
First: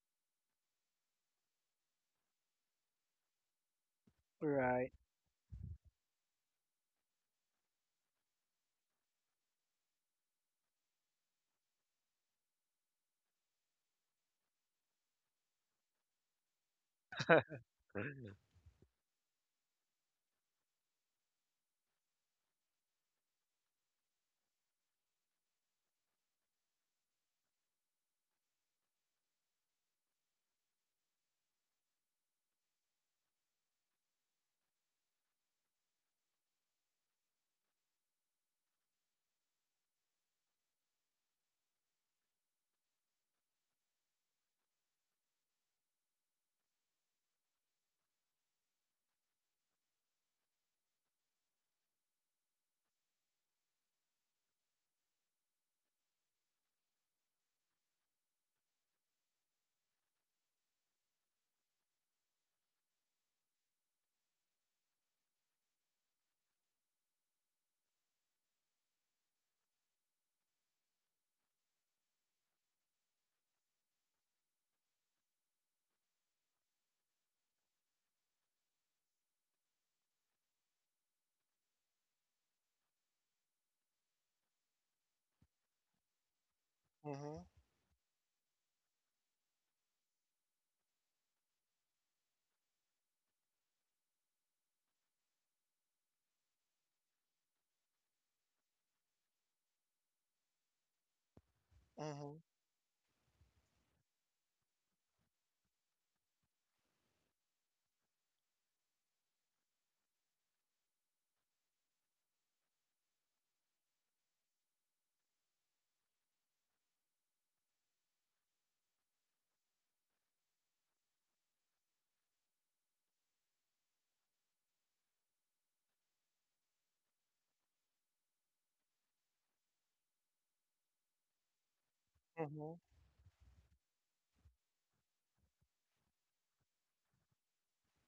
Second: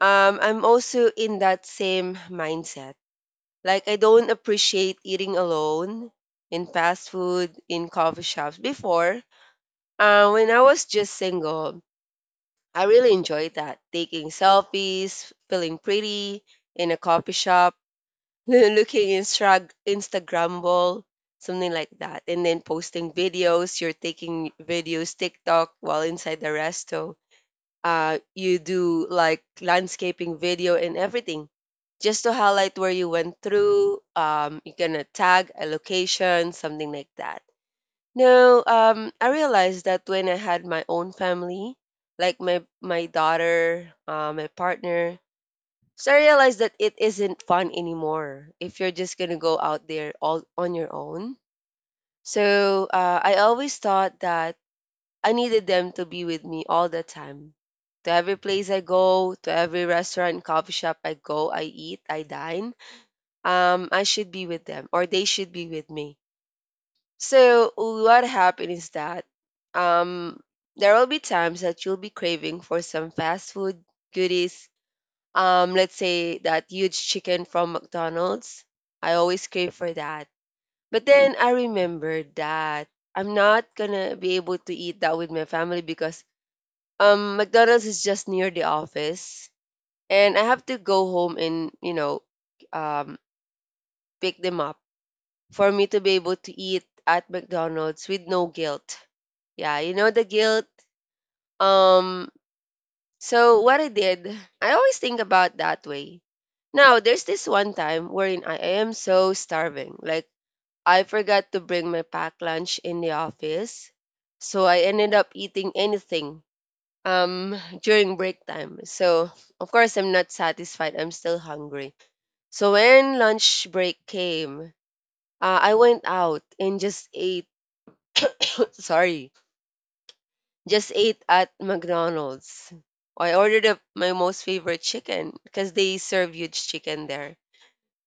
[SPEAKER 2] I'm also in that same mindset, like I don't
[SPEAKER 1] Right.
[SPEAKER 2] appreciate eating alone in fast food, in coffee shops. Before, when I was just single, I really enjoyed that. Taking selfies, feeling pretty in a coffee shop,
[SPEAKER 1] Mhm.
[SPEAKER 2] *laughs* looking Instagrammable, something like that. And then posting videos, you're taking videos, TikTok while inside the resto, you do like landscaping video and everything just to highlight where you went through. You're gonna tag a location, something like that. No, I realized that when I had my own family, like my daughter, my partner, so I realized that it isn't fun anymore if you're just gonna go out there all on your own. So I always thought that I needed them to be with me all the time. To every place I go, to every restaurant and coffee shop I go, I eat, I dine, I should be with them or they should be with me. So, what happened is that um, there will be times that you'll be craving for some fast food goodies. Let's say that huge chicken from McDonald's. I always crave for that. But then I remembered that I'm not gonna be able to eat that with my family because McDonald's is just near the office, and I have to go home and you know, um, pick them up for me to be able to eat at McDonald's with no guilt. Yeah, you know the guilt. Um,
[SPEAKER 1] Mhm.
[SPEAKER 2] so what I did, I always think about that way. Now, there's this one time wherein I am so starving. Like, I forgot to bring my packed lunch in the office. So I ended up eating anything um during break time. So of course I'm not satisfied. I'm still hungry. So when lunch break came, I went out and just ate. *coughs* Sorry, just ate at McDonald's.
[SPEAKER 1] Mhm.
[SPEAKER 2] I ordered up my most favorite chicken because they serve huge chicken there.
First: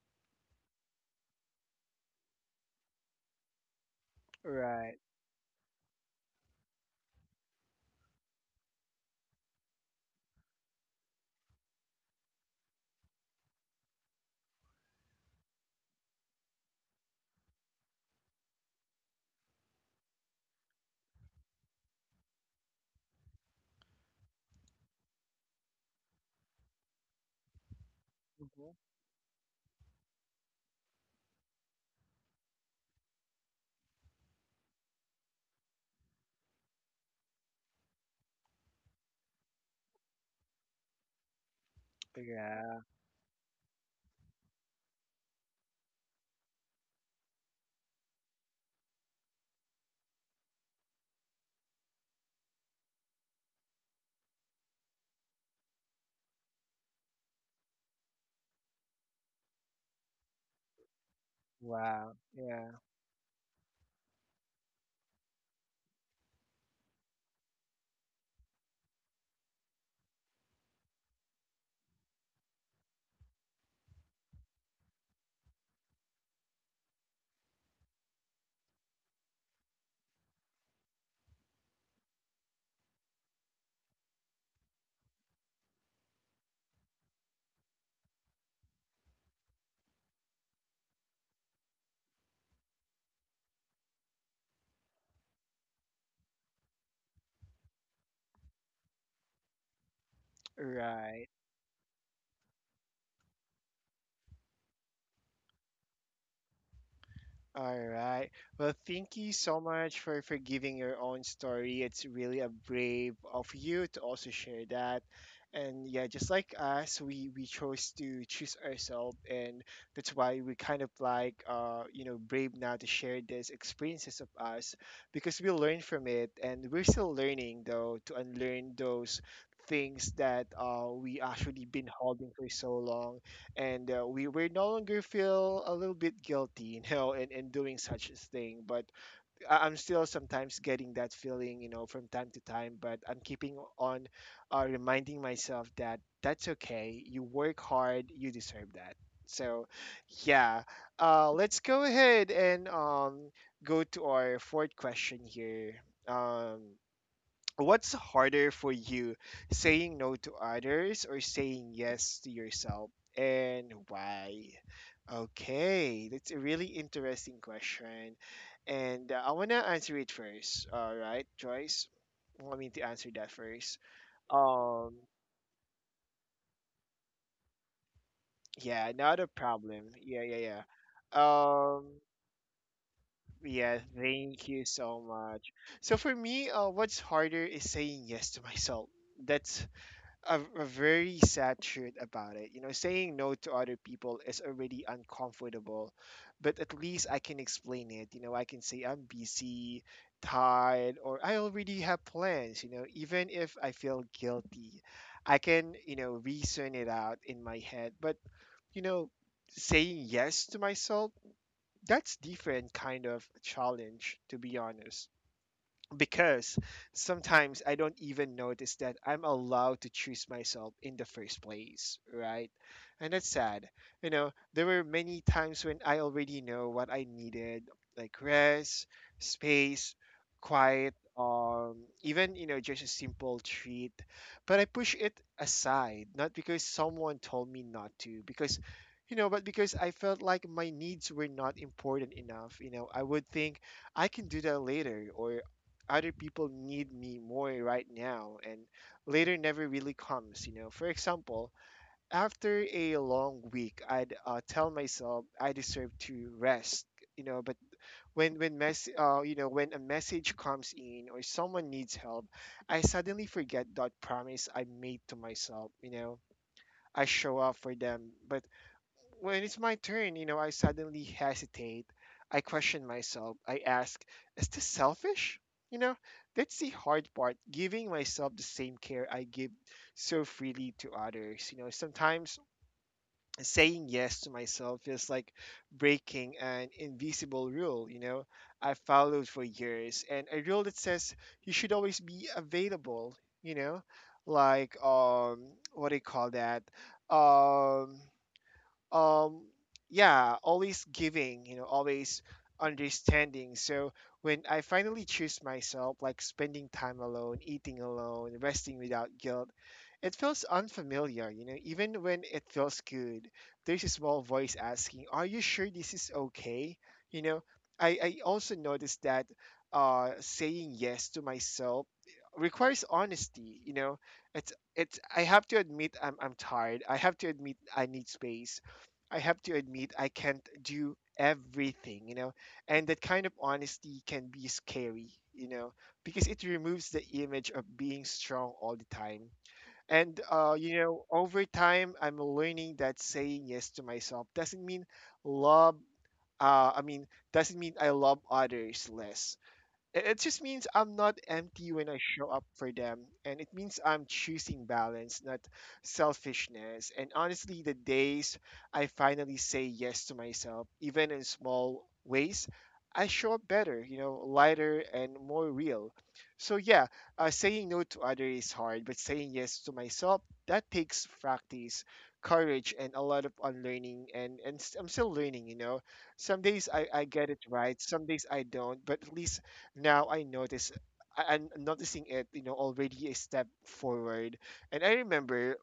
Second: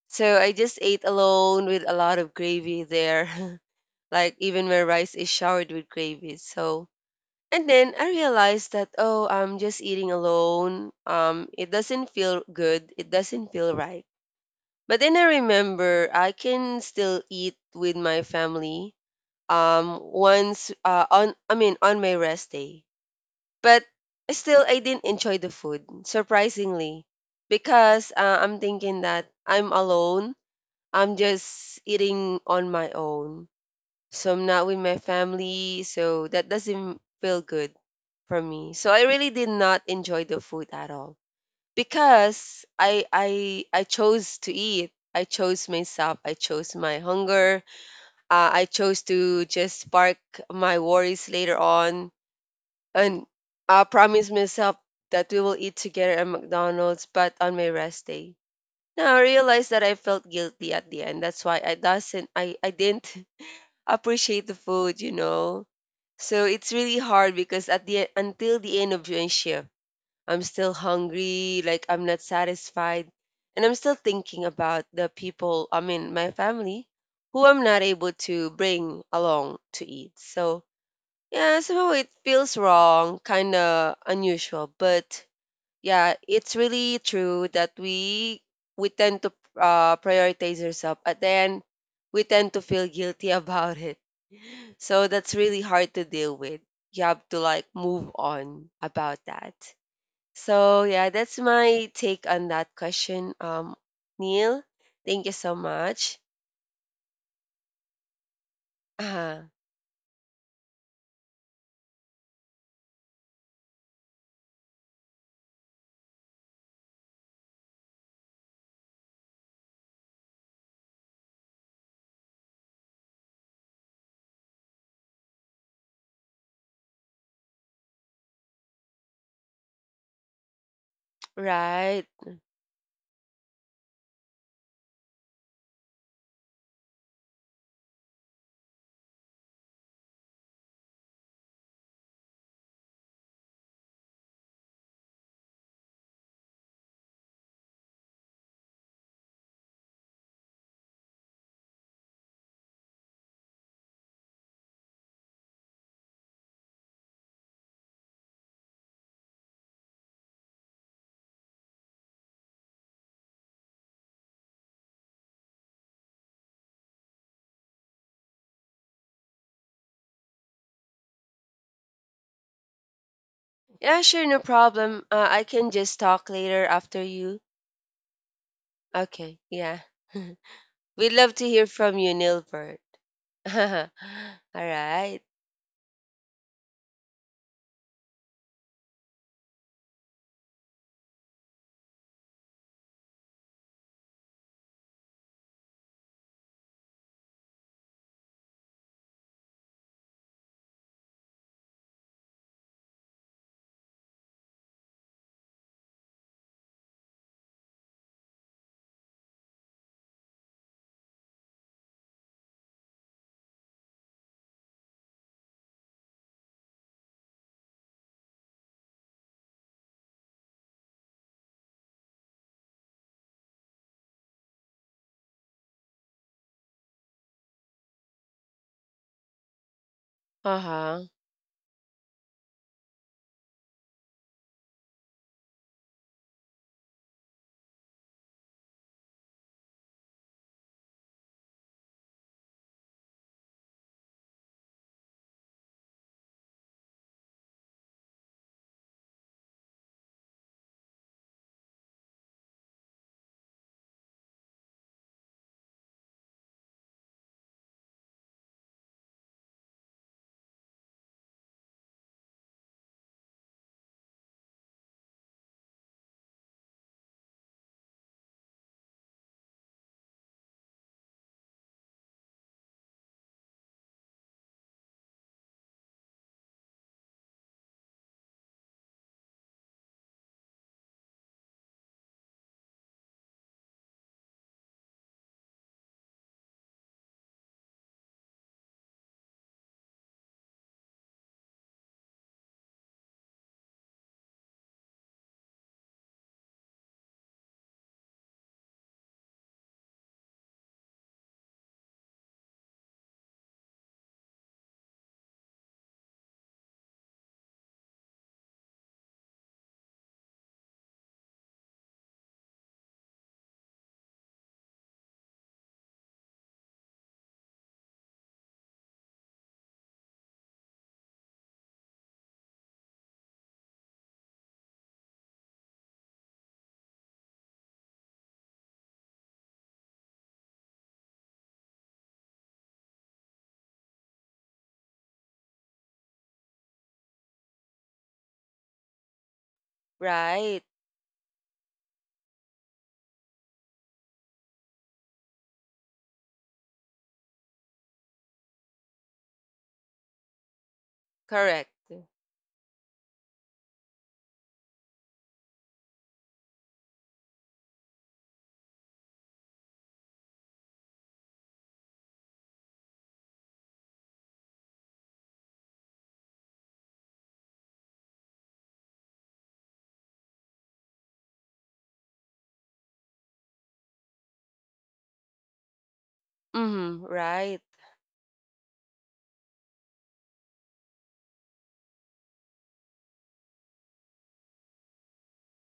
[SPEAKER 2] So I just ate alone with a lot of gravy there. *laughs* Like even my
[SPEAKER 1] Right.
[SPEAKER 2] rice is showered with gravy. So and then I realized that, oh, I'm just eating alone. It doesn't feel good. It doesn't feel right. But then I remember I can still eat with my family. Once on I mean on my rest day. But still, I didn't enjoy the food, surprisingly, because I'm
[SPEAKER 1] Mhm.
[SPEAKER 2] thinking that I'm alone. I'm just eating on my own, so I'm not with my family, so that doesn't feel good for me. So I really did not enjoy the food at all because
[SPEAKER 1] Yeah.
[SPEAKER 2] I chose to eat. I chose myself. I chose my hunger. I chose to just park my worries later on, and I promised myself that we will eat together at McDonald's, but on my rest day. Now I realized that I felt guilty at the end. That's why I
[SPEAKER 1] Wow.
[SPEAKER 2] doesn't I
[SPEAKER 1] Yeah.
[SPEAKER 2] didn't *laughs* appreciate the food, you know. So it's really hard because at the until the end of my shift, I'm still hungry, like I'm not satisfied, and I'm still thinking about the people, I mean my family, who I'm not able to bring along to eat. So yeah, somehow it feels wrong, kinda unusual, but yeah, it's really true that we tend to prioritize ourselves, but then we tend to feel guilty about it. *laughs* So that's really hard to deal with. You have to like move on about that. So yeah,
[SPEAKER 1] Right.
[SPEAKER 2] that's my take on that question. Neil, thank you so much.
[SPEAKER 1] All right. Well, thank you
[SPEAKER 2] Uh,
[SPEAKER 1] so much for giving your own story. It's really a brave of you to also share that. And yeah, just like us, we chose to choose ourselves, and that's why we kind of like you know, brave now to share these experiences of us because we learn from it, and we're still learning though to unlearn those things that we actually been
[SPEAKER 2] right.
[SPEAKER 1] holding for so long. And we no longer feel a little bit guilty, *laughs* you know, in doing such a thing. But I'm still sometimes getting that feeling, you know, from time to time. But I'm keeping on, reminding myself that that's okay. You work hard, you deserve that. So, yeah, let's go ahead and, go to our fourth question here. Um, What's harder for you, saying no to others or saying yes to yourself, and why? Okay, that's a really interesting question, and I wanna answer it first. All right, Joyce, want me to answer that first?
[SPEAKER 2] Yeah, sure, no
[SPEAKER 1] Um,
[SPEAKER 2] problem. I can just talk later after you.
[SPEAKER 1] yeah, not a
[SPEAKER 2] Okay. Yeah.
[SPEAKER 1] problem. Yeah, yeah, yeah.
[SPEAKER 2] *laughs* We'd love to hear
[SPEAKER 1] Um,
[SPEAKER 2] from you, Nilbert.
[SPEAKER 1] yeah,
[SPEAKER 2] *laughs*
[SPEAKER 1] thank you so
[SPEAKER 2] Alright.
[SPEAKER 1] much. So for me, what's harder is saying yes to myself. That's a very sad truth about it. You know, saying no to other people is already uncomfortable, but at least I can explain it. You know, I can say I'm busy, tired, or I already have plans. You know, even if I feel guilty, I can, you know, reason it out in my head. But, you know, saying yes to myself, that's different kind of challenge, to be honest, because sometimes I don't even notice that I'm allowed to choose myself in the first place, right? And that's sad. You know, there were many times when I already know what I needed, like rest, space, quiet,
[SPEAKER 2] Uh-huh.
[SPEAKER 1] even, you know, just a simple treat. But I push it aside, not because someone told me not to, because, you know, but because I felt like my needs were not important enough. You know, I would think I can do that later, or other people need me more right now, and later never really comes. You know, for example, after a long week, I'd, tell myself I deserve to rest. You know, but when mess you know, when a message comes in or someone needs help, I suddenly forget that promise I made to myself. You know, I show up for them, but when it's my turn, you know, I suddenly hesitate. I question myself. I ask, is this selfish? You know, that's the hard part, giving myself the same care I give so freely to others. You know, sometimes saying yes to myself feels like breaking an invisible rule, you know, I followed for years, and a rule that says you should always be available, you know, like, what do you call that? Um, um yeah, always giving, you know, always understanding. So when I finally choose myself, like spending time alone, eating alone, resting without guilt, it feels unfamiliar. You know, even when it feels good, there's a small voice asking, are you sure this is okay? You know, I also noticed that saying yes to myself requires honesty. You know, it's I have to admit I'm tired. I have to admit I need space. I have to admit I can't do everything, you know. And that kind of honesty can be scary, you know, because it removes the image of being strong all the time. And
[SPEAKER 2] Right.
[SPEAKER 1] you know, over time I'm learning that saying yes to myself doesn't mean love, I mean doesn't mean I love others less. It just means I'm not
[SPEAKER 2] Correct.
[SPEAKER 1] empty when I show up for them, and it means I'm choosing balance, not selfishness. And honestly, the days I finally say yes to myself, even in small ways, I show up better, you know, lighter and more real. So, yeah, saying no to others is hard, but saying yes to myself, that takes practice, courage, and a lot of unlearning. And, I'm still learning, you know. Some days I,
[SPEAKER 2] Mm-hmm.
[SPEAKER 1] I get it
[SPEAKER 2] Right.
[SPEAKER 1] right, some days I don't, but at least now I notice I'm noticing it, you know, already a step forward. And I remember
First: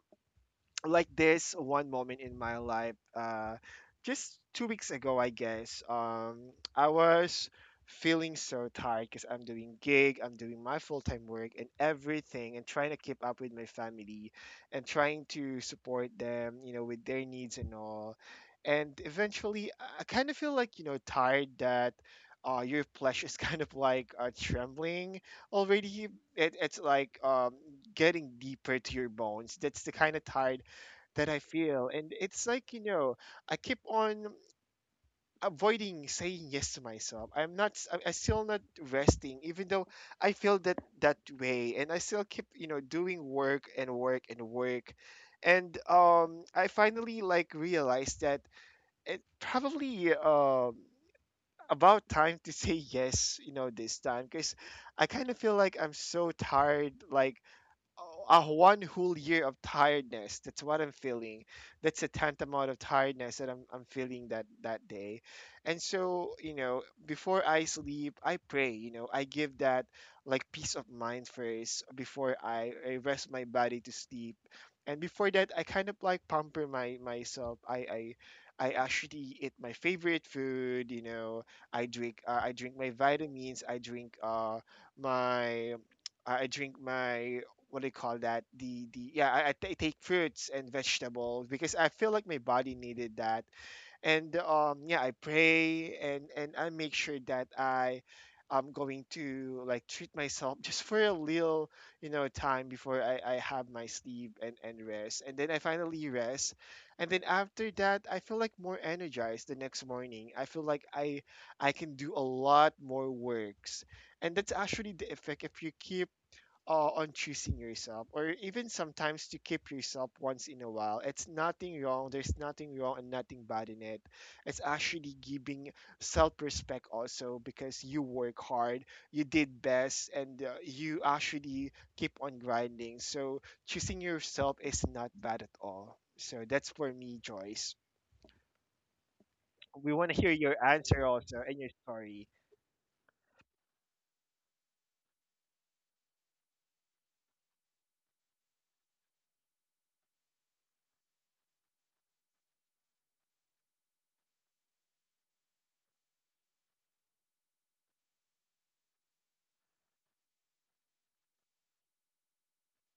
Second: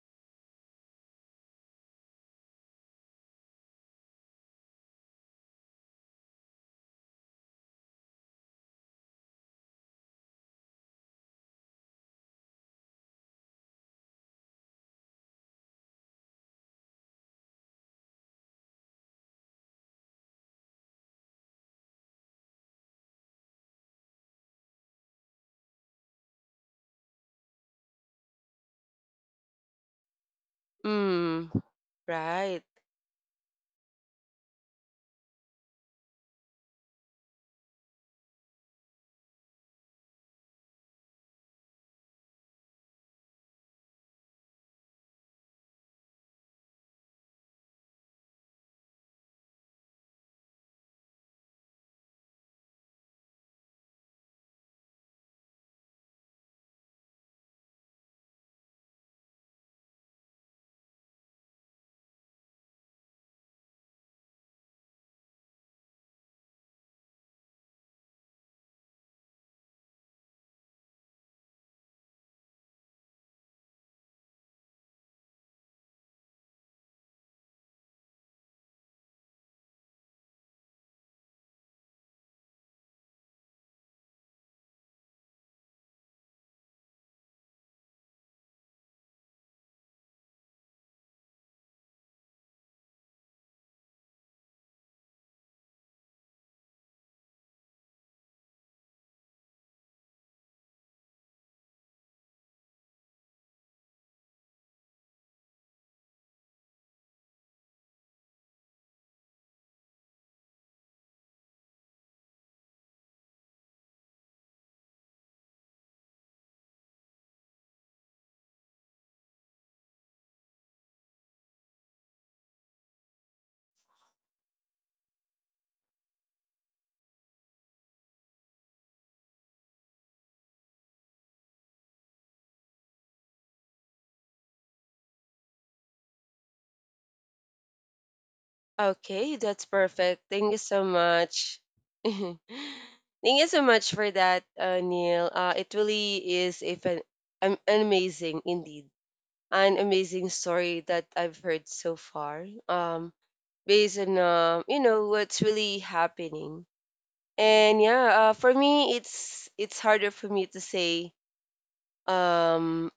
[SPEAKER 1] like this one moment in my life just 2 weeks ago, I guess. I was feeling so tired because I'm doing gig, I'm doing my full-time work and everything, and trying to keep up with my family and trying to support them, you know, with their needs and all. And eventually, I kind of feel like, you know, tired, that your flesh is *laughs* kind of like trembling already. It's like getting deeper to your bones. That's the kind of tired that I
[SPEAKER 2] Mm.
[SPEAKER 1] feel. And it's
[SPEAKER 2] Right.
[SPEAKER 1] like, you know, I keep on avoiding saying yes to myself. I'm still not resting, even though I feel that way. And I still keep, you know, doing work and work and work. And I finally like realized that it probably about time to say yes, you know, this time, because I kind of feel like I'm so tired, like a one whole year of tiredness. That's what I'm feeling. That's a tantamount of tiredness that I'm feeling that day. And so, you know, before I sleep, I pray, you know, I give that like peace of mind first before I rest my body to sleep. And before that, I kind of like pamper my myself. I actually eat my favorite food, you know. I drink my vitamins. I drink my I drink my what do you call that? The Yeah, I ta- take fruits and vegetables because I feel like my body needed that. And yeah, I pray, and I make sure that I'm going to like treat myself just for a little, you know, time before I have my sleep and rest. And then I finally rest. And then after that, I feel like more energized the next morning. I feel like I can do a lot more works, and that's actually the effect if you keep on choosing yourself, or even sometimes to keep yourself once in a while. It's nothing wrong. There's nothing wrong and nothing bad in it. It's actually giving self-respect also, because you work hard, you did best, and you actually keep on grinding. So choosing yourself is not bad at all. So that's for me, Joyce.
[SPEAKER 2] Okay, that's
[SPEAKER 1] We want to
[SPEAKER 2] perfect.
[SPEAKER 1] hear
[SPEAKER 2] Thank you
[SPEAKER 1] your
[SPEAKER 2] so
[SPEAKER 1] answer also
[SPEAKER 2] much.
[SPEAKER 1] and your
[SPEAKER 2] *laughs*
[SPEAKER 1] story.
[SPEAKER 2] Thank you so much for that, Neil. It really is an amazing, indeed, an amazing story that I've heard so far. Based on you know what's really happening, and yeah, for me, it's harder for me to say. Um,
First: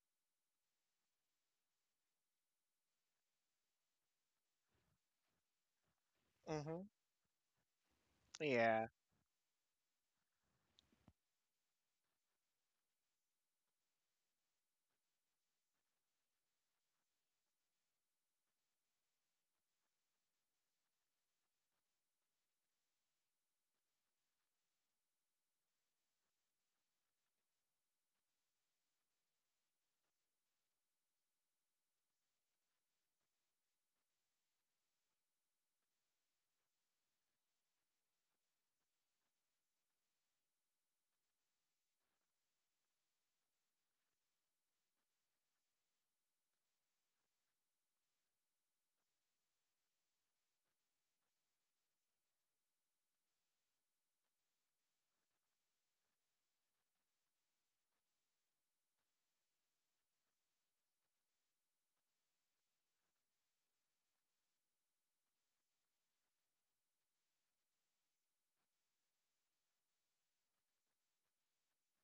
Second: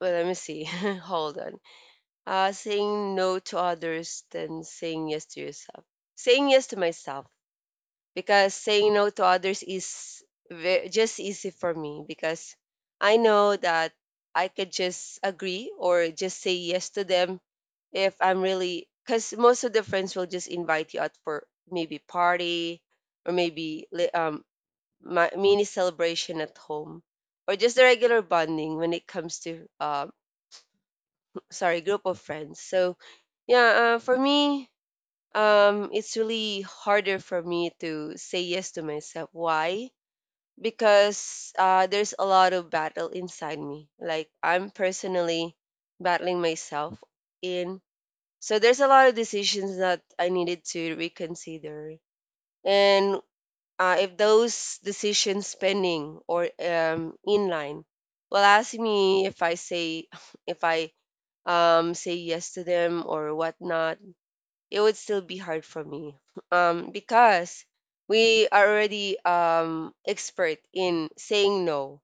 [SPEAKER 2] well, let me see. *laughs* Hold on. Saying no to others than saying yes to yourself. Saying yes to
[SPEAKER 1] Hmm.
[SPEAKER 2] myself because
[SPEAKER 1] Yeah.
[SPEAKER 2] saying no to others is just easy for me because I know that I could just agree or just say yes to them if I'm really because most of the friends will just invite you out for maybe party or maybe mini celebration at home, or just the regular bonding when it comes to sorry group of friends. So yeah, for me, it's really harder for me to say yes to myself. Why? Because there's a lot of battle inside me. Like I'm personally battling myself in. So there's a lot of decisions that I needed to reconsider. And if those decisions pending or inline will ask me if I say *laughs* if I say yes to them or whatnot, it would still be hard for me *laughs* because we are already expert in saying no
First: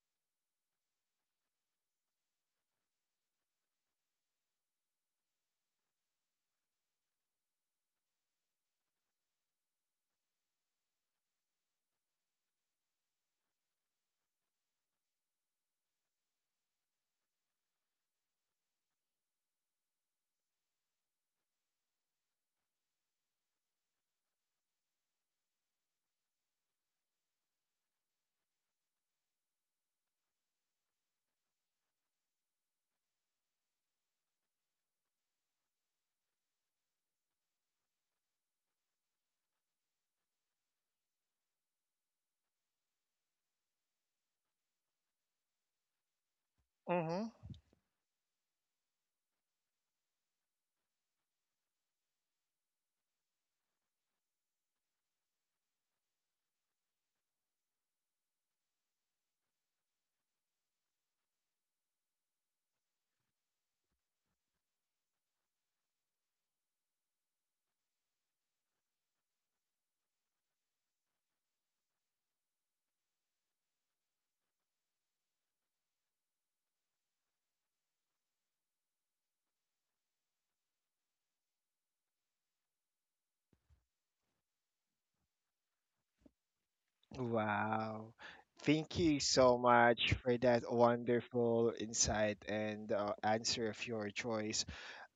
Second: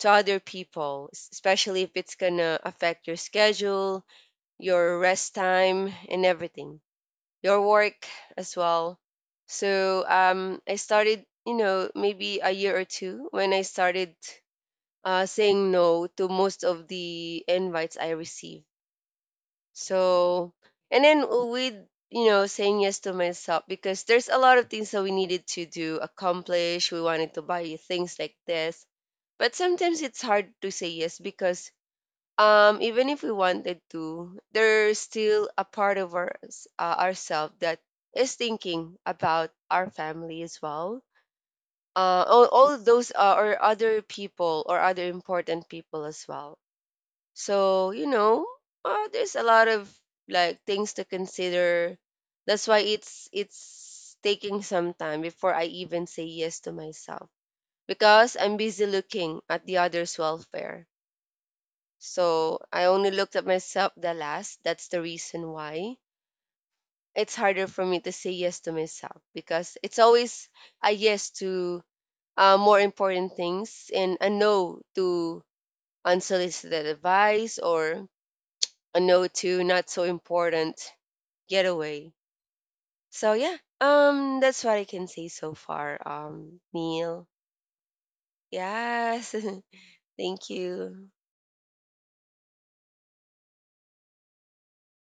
[SPEAKER 2] to other people, s- especially if it's gonna affect your schedule, your rest time, and everything your work as well. So I started, you know, maybe a year or two when I started saying no to most of the invites I received. So, and then with, you know, saying yes to myself because there's a lot of things that we needed to do, accomplish. We wanted to buy things like this. But sometimes it's hard to say yes because even if we wanted to, there's still a part of our ourself that is thinking about our family as well, all of those or other people or other important people as well.
[SPEAKER 1] Hmm.
[SPEAKER 2] So you know, there's a lot of like things to consider, that's why it's taking some time before I even say yes to myself because I'm busy looking at the others welfare, so I only looked at myself the last. That's the reason why it's harder for me to say yes to myself because it's always a yes to more important things and a no to unsolicited advice or a no to not so important getaway. So yeah, that's what I can say so far. Neil,
[SPEAKER 1] Wow. Thank you
[SPEAKER 2] yes,
[SPEAKER 1] so
[SPEAKER 2] *laughs*
[SPEAKER 1] much for
[SPEAKER 2] thank
[SPEAKER 1] that
[SPEAKER 2] you.
[SPEAKER 1] wonderful insight and answer of your choice.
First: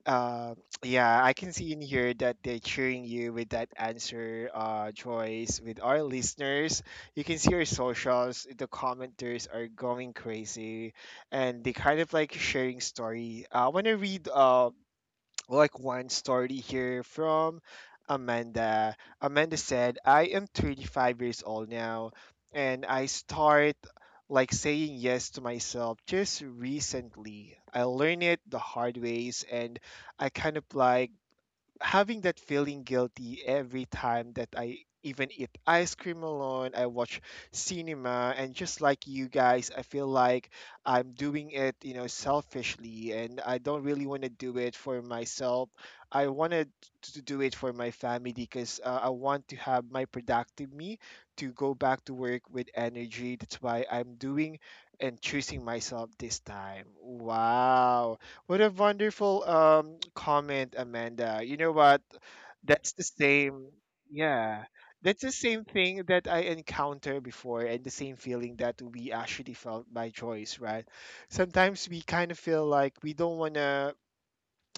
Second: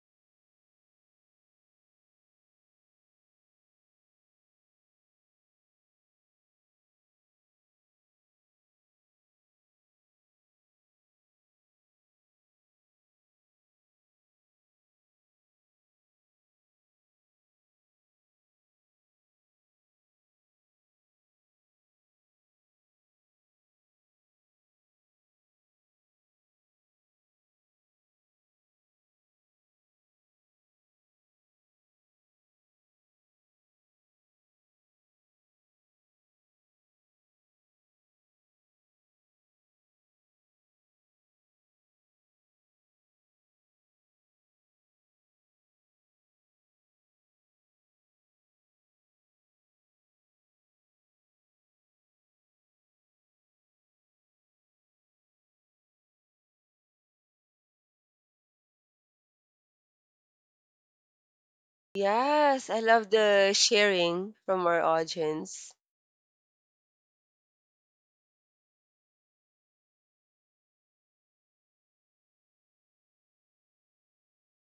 [SPEAKER 1] Uh, *tsk* yeah, I can see in here that they're cheering you with that answer, Joyce. With our listeners, you can see our socials. The commenters are going crazy, and they kind of like sharing story. I want to read. Like one story here from Amanda. Amanda said, I am 35 years old now, and I start like saying yes to myself just recently. I learned it the hard ways, and I kind of like having that feeling guilty every time that I even eat ice cream alone, I watch cinema, and just like you guys, I feel like I'm doing it, you know, selfishly, and I don't really want to do it for myself. I wanted to do it for my family, because I want to have my productive me to go back to work with energy. That's why I'm doing and choosing myself this time. Wow. What a wonderful comment, Amanda. You know what?
[SPEAKER 2] Yes, I
[SPEAKER 1] That's the
[SPEAKER 2] love the
[SPEAKER 1] same.
[SPEAKER 2] sharing
[SPEAKER 1] Yeah.
[SPEAKER 2] from our
[SPEAKER 1] That's the same
[SPEAKER 2] audience.
[SPEAKER 1] thing that I encountered before, and the same feeling that we actually felt by choice, right? Sometimes we kind of feel like we don't want to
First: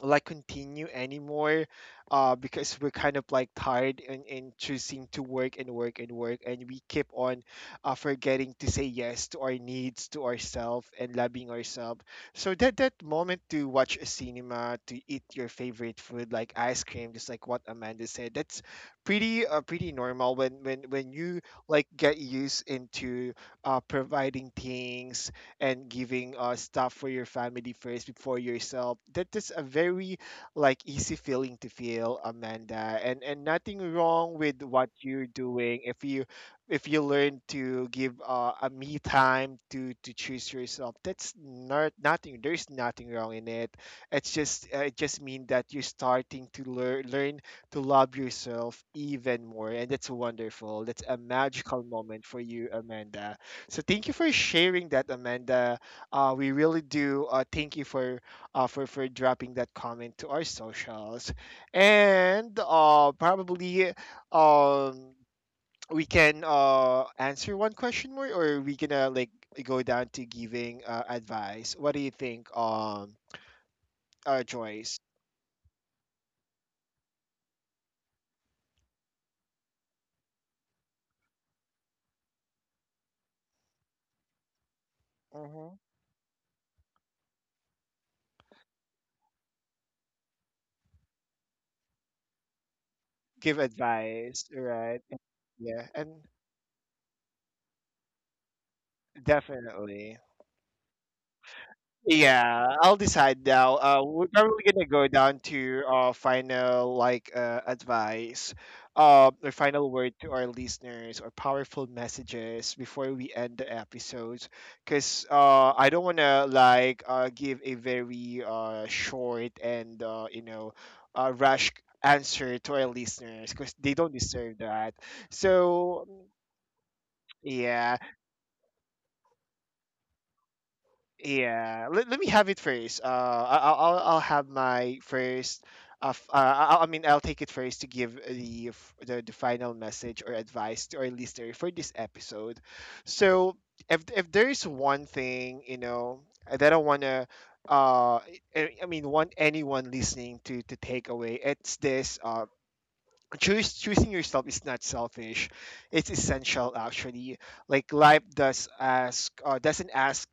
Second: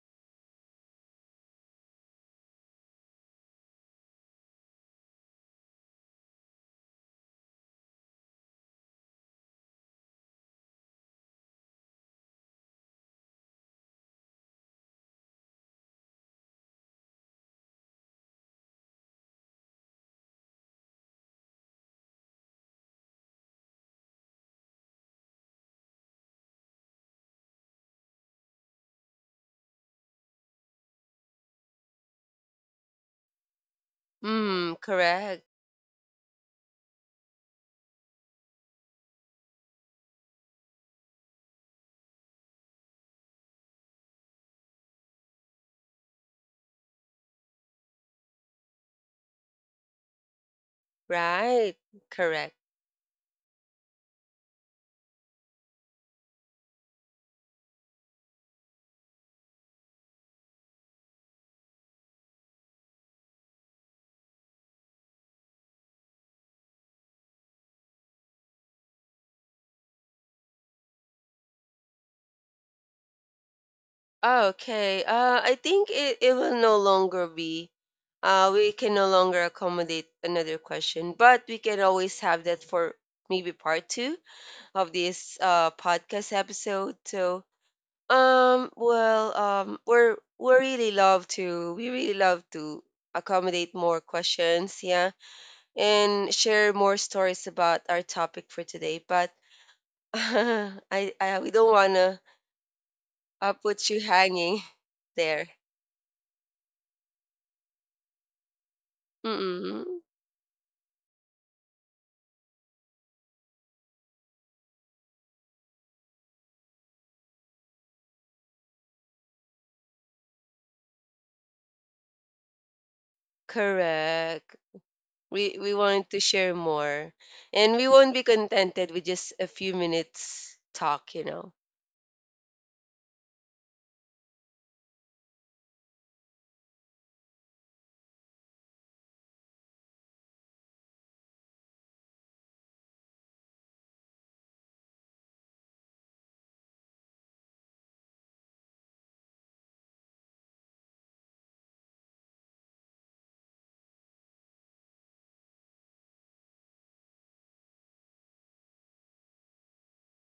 [SPEAKER 1] like continue anymore, because we're kind of like tired, and choosing to work and work and work, and we keep on forgetting to say yes to our needs, to ourselves, and loving ourselves. So that that moment to watch a cinema, to eat your favorite food like ice cream, just like what Amanda said, that's pretty pretty normal when you like get used into providing things and giving stuff for your family first before yourself. That is a very like easy feeling to feel, Amanda. And nothing wrong with
[SPEAKER 2] Mm,
[SPEAKER 1] what you're
[SPEAKER 2] correct.
[SPEAKER 1] doing if you learn to give a me time to choose yourself. That's not nothing. There's nothing wrong in it. It's just it just mean that you're starting to learn to love yourself even more, and that's wonderful. That's a
[SPEAKER 2] Right.
[SPEAKER 1] magical moment for
[SPEAKER 2] Correct.
[SPEAKER 1] you, Amanda. So thank you for sharing that, Amanda. We really do thank you for for dropping that comment to our socials, and probably um, we can answer one question more, or we gonna like go down to giving advice. What do you think, Joyce?
[SPEAKER 2] Okay. I think it, it will no longer be. We can no longer accommodate another question, but we can always have that for maybe part two of this
[SPEAKER 1] Hmm.
[SPEAKER 2] podcast episode. So, well, we really love to we really love to
[SPEAKER 1] Give
[SPEAKER 2] accommodate more
[SPEAKER 1] advice,
[SPEAKER 2] questions,
[SPEAKER 1] right?
[SPEAKER 2] yeah,
[SPEAKER 1] Yeah, and
[SPEAKER 2] and share more stories about our topic for today. But *laughs*
[SPEAKER 1] definitely.
[SPEAKER 2] I we don't wanna—
[SPEAKER 1] Yeah, I'll decide now.
[SPEAKER 2] Puts you
[SPEAKER 1] We're
[SPEAKER 2] hanging
[SPEAKER 1] probably gonna go
[SPEAKER 2] *laughs*
[SPEAKER 1] down
[SPEAKER 2] there.
[SPEAKER 1] to final like advice, or final
[SPEAKER 2] Mm.
[SPEAKER 1] word to our listeners or powerful messages before we end the episodes. Cause I don't wanna like give a very short and you know, rush answer to our listeners because they don't
[SPEAKER 2] Correct.
[SPEAKER 1] deserve that.
[SPEAKER 2] We
[SPEAKER 1] So
[SPEAKER 2] want to share more. And we
[SPEAKER 1] yeah.
[SPEAKER 2] won't be contented with just a few minutes talk, you know.
[SPEAKER 1] Yeah, let me have it first. I, I'll have my first. F- I mean, I'll take it first to give the, f- the final message or advice to our listener for this episode. So, if there's one thing, you know, that I wanna, uh, I mean, want anyone listening to take away, it's this. Choose choosing yourself is not selfish, it's essential actually. Like life does ask doesn't ask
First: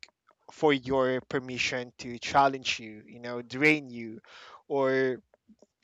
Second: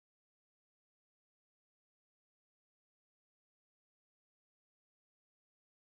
[SPEAKER 1] for your permission to challenge you, you know, drain you, or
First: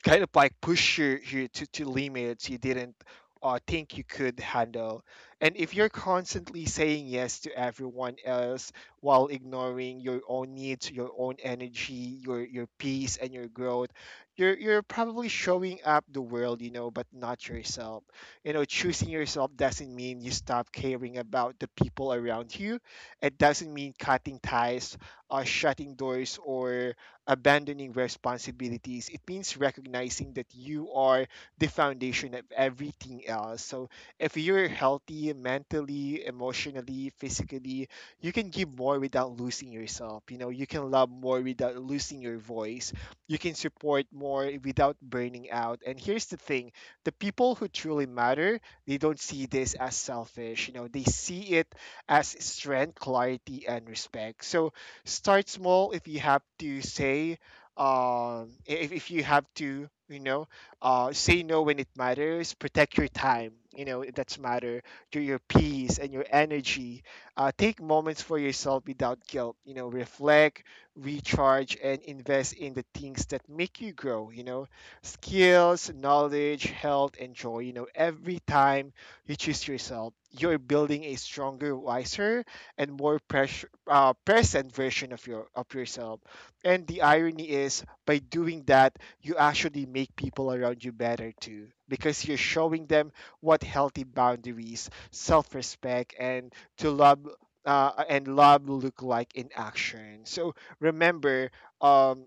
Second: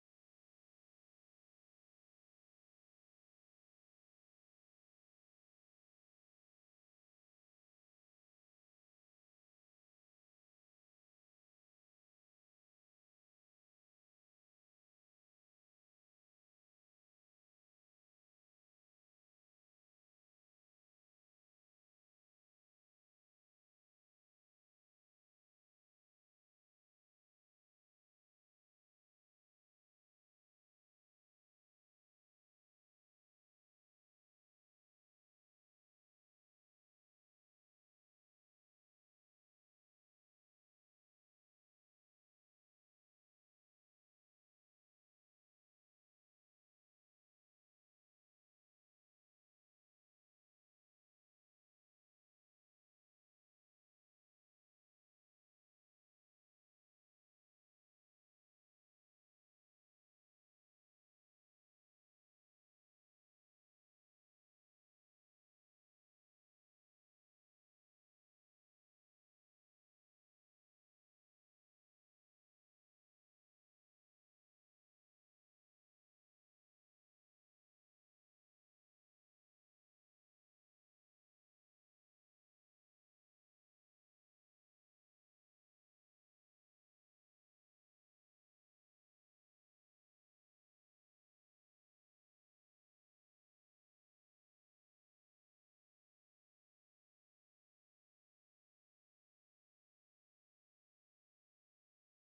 [SPEAKER 1] kind of like push you to limits you didn't think you could handle. And if you're constantly saying yes to everyone else while ignoring your own needs, your own energy, your peace and your growth, you're probably showing up the world, you know, but not yourself. You know, choosing yourself doesn't mean you stop caring about the people around you. It doesn't mean cutting ties, shutting doors, or abandoning responsibilities. It means recognizing that you are the foundation of everything else. So if you're healthy mentally, emotionally, physically, you can give more without losing yourself. You know, you can love more without losing your voice. You can support more without burning out. And here's the thing, the people who truly matter, they don't see this as selfish. You know, they see it as strength, clarity, and respect. So start small if you have to say if you have to, you know, say no when it matters, protect your time, you know, that's matter, your peace and your energy, take moments for yourself without guilt, you know, reflect, recharge, and invest in the things that make you grow, you know, skills, knowledge, health, and joy. You know, every time you choose yourself, you're building a stronger, wiser, and more precious present version of your of yourself. And the irony is, by doing that, you actually make people around you better too, because you're showing them what healthy boundaries, self-respect, and to love and love look like in action. So remember. Um,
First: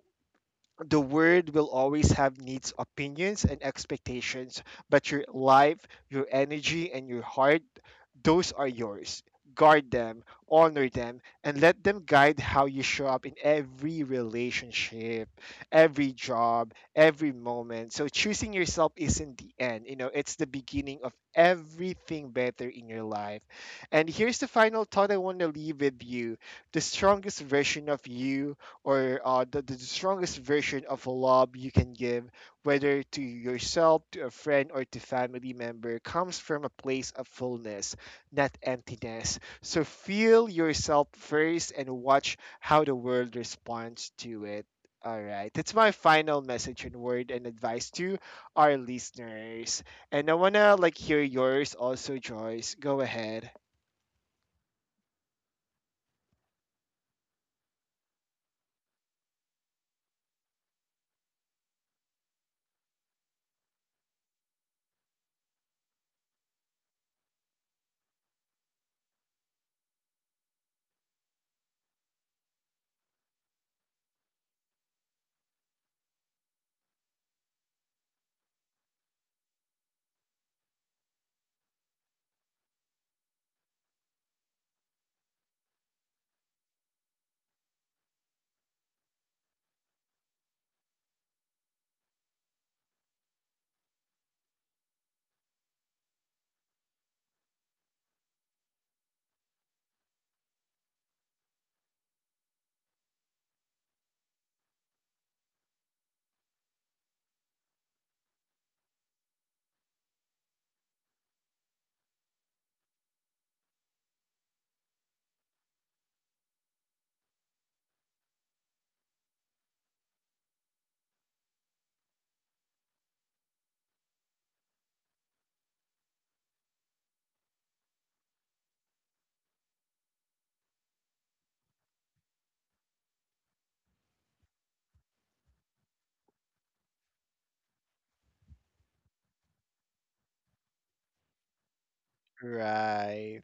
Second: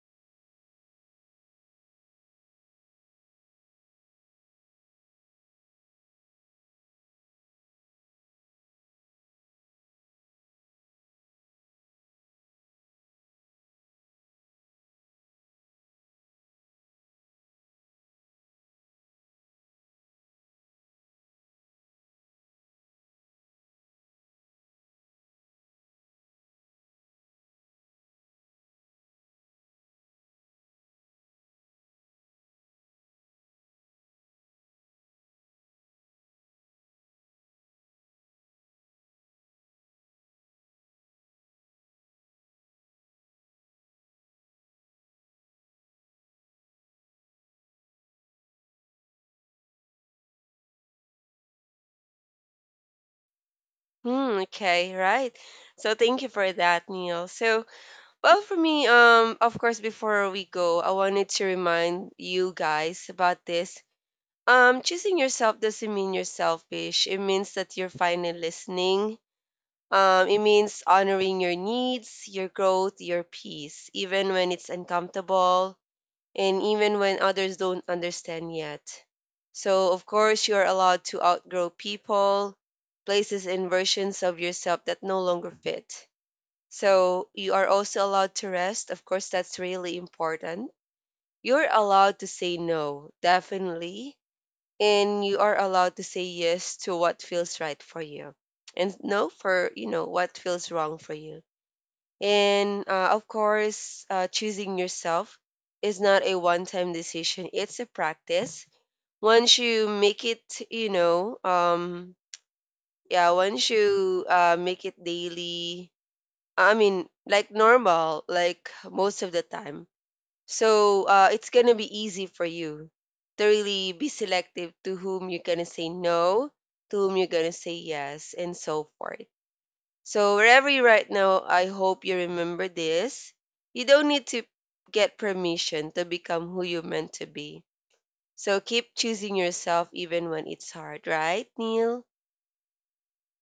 [SPEAKER 1] the world will always have needs, opinions, and expectations, but your life, your energy, and your heart, those are yours. Guard them, honor them, and let them guide how you show up in every relationship, every job, every moment. So choosing yourself isn't the end, you know, it's the beginning of everything better in your life. And here's the final thought I want to leave with you. The strongest version of you, or the strongest version of a lob you can give, whether to yourself, to a friend, or to family member, comes from a place of fullness, not emptiness. So feel yourself first and watch how the world responds to it. All right, that's my final message and word and advice to our listeners. And I wanna like hear yours also, Joyce. Go ahead.
[SPEAKER 2] Hmm, okay, right. So thank you for that, Neil. So, well for me, of course before we go, I wanted to remind you guys about this. Choosing yourself doesn't mean you're selfish. It means that you're finally listening. It means honoring your needs, your growth, your peace, even when it's uncomfortable and even when others don't understand yet. So, of course, you're allowed to outgrow people, places, and versions of yourself that no longer fit. So, you are also allowed to rest. Of course, that's really important. You're allowed to say no, definitely, and you are allowed to say yes to what feels right for you and no for you know what feels wrong for you. And of course choosing yourself is not a one-time decision, it's a practice. Once you make it, you know, yeah, once you make it daily, I mean like normal, like most of the time, so it's going to be easy for you to really be selective to whom you're going to say no, to whom you're going to say yes, and so forth. So wherever you're right now, I hope you remember this. You don't need to get permission to become who you're meant to be. So keep choosing yourself even when it's hard, right, Neil?
[SPEAKER 1] Right.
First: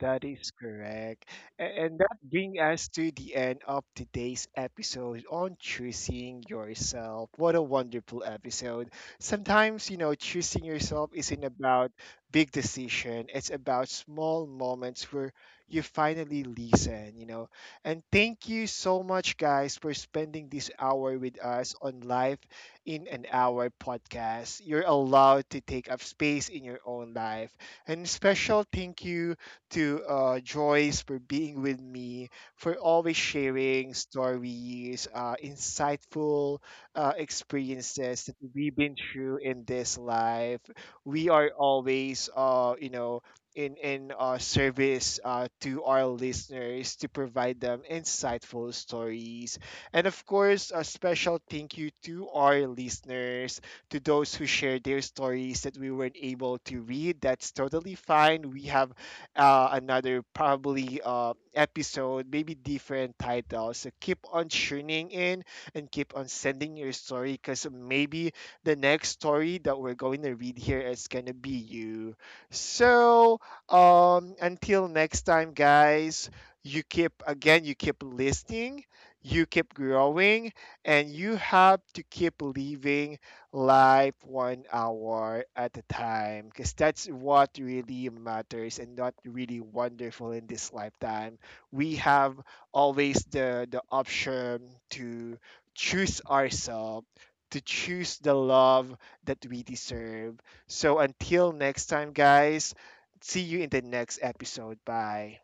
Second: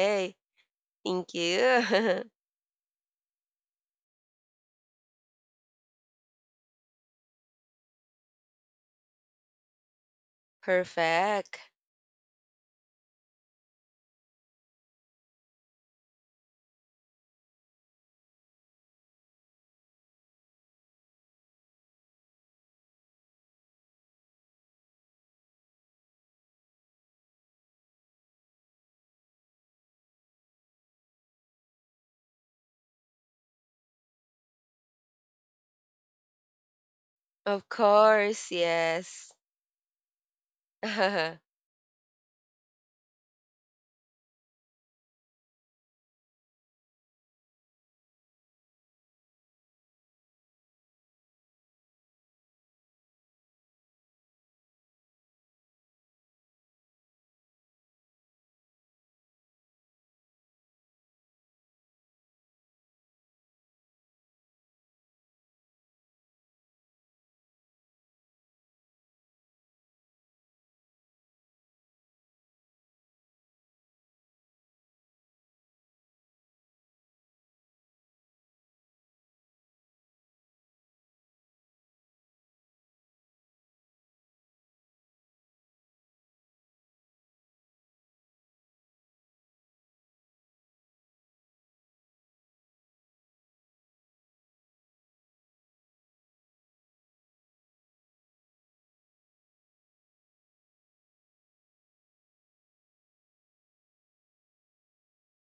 [SPEAKER 1] That is correct.
[SPEAKER 2] thank
[SPEAKER 1] A- And that
[SPEAKER 2] you.
[SPEAKER 1] brings us to the end of today's episode on choosing yourself. What a wonderful episode. Sometimes, you know,
[SPEAKER 2] *laughs*
[SPEAKER 1] choosing yourself isn't
[SPEAKER 2] Perfect.
[SPEAKER 1] about big decision. It's about small moments where you finally listen, you know. And thank you so much guys for spending this hour with us on Life in an Hour podcast. You're allowed to take up space in your own life. And special thank you to Joyce for being with me, for always sharing stories, insightful
[SPEAKER 2] Of
[SPEAKER 1] experiences that
[SPEAKER 2] course,
[SPEAKER 1] we've been
[SPEAKER 2] yes.
[SPEAKER 1] through in this life. We
[SPEAKER 2] *laughs*
[SPEAKER 1] are always, you know, in service to our listeners to provide them insightful stories. And of course, a special thank you to our listeners, to those who shared their stories that we weren't able to read. That's totally fine. We have another probably episode, maybe different title. So keep on tuning in and keep on sending your story, because maybe the next story that we're going to read here is going to be you. So until next time, guys, you keep, again, you keep listening, you keep growing, and you have to keep leaving life one hour at a time, because that's what really matters. And not really wonderful in this lifetime. We have always the option to choose ourselves, to choose the love that we deserve. So until next time, guys, see you in the next episode. Bye.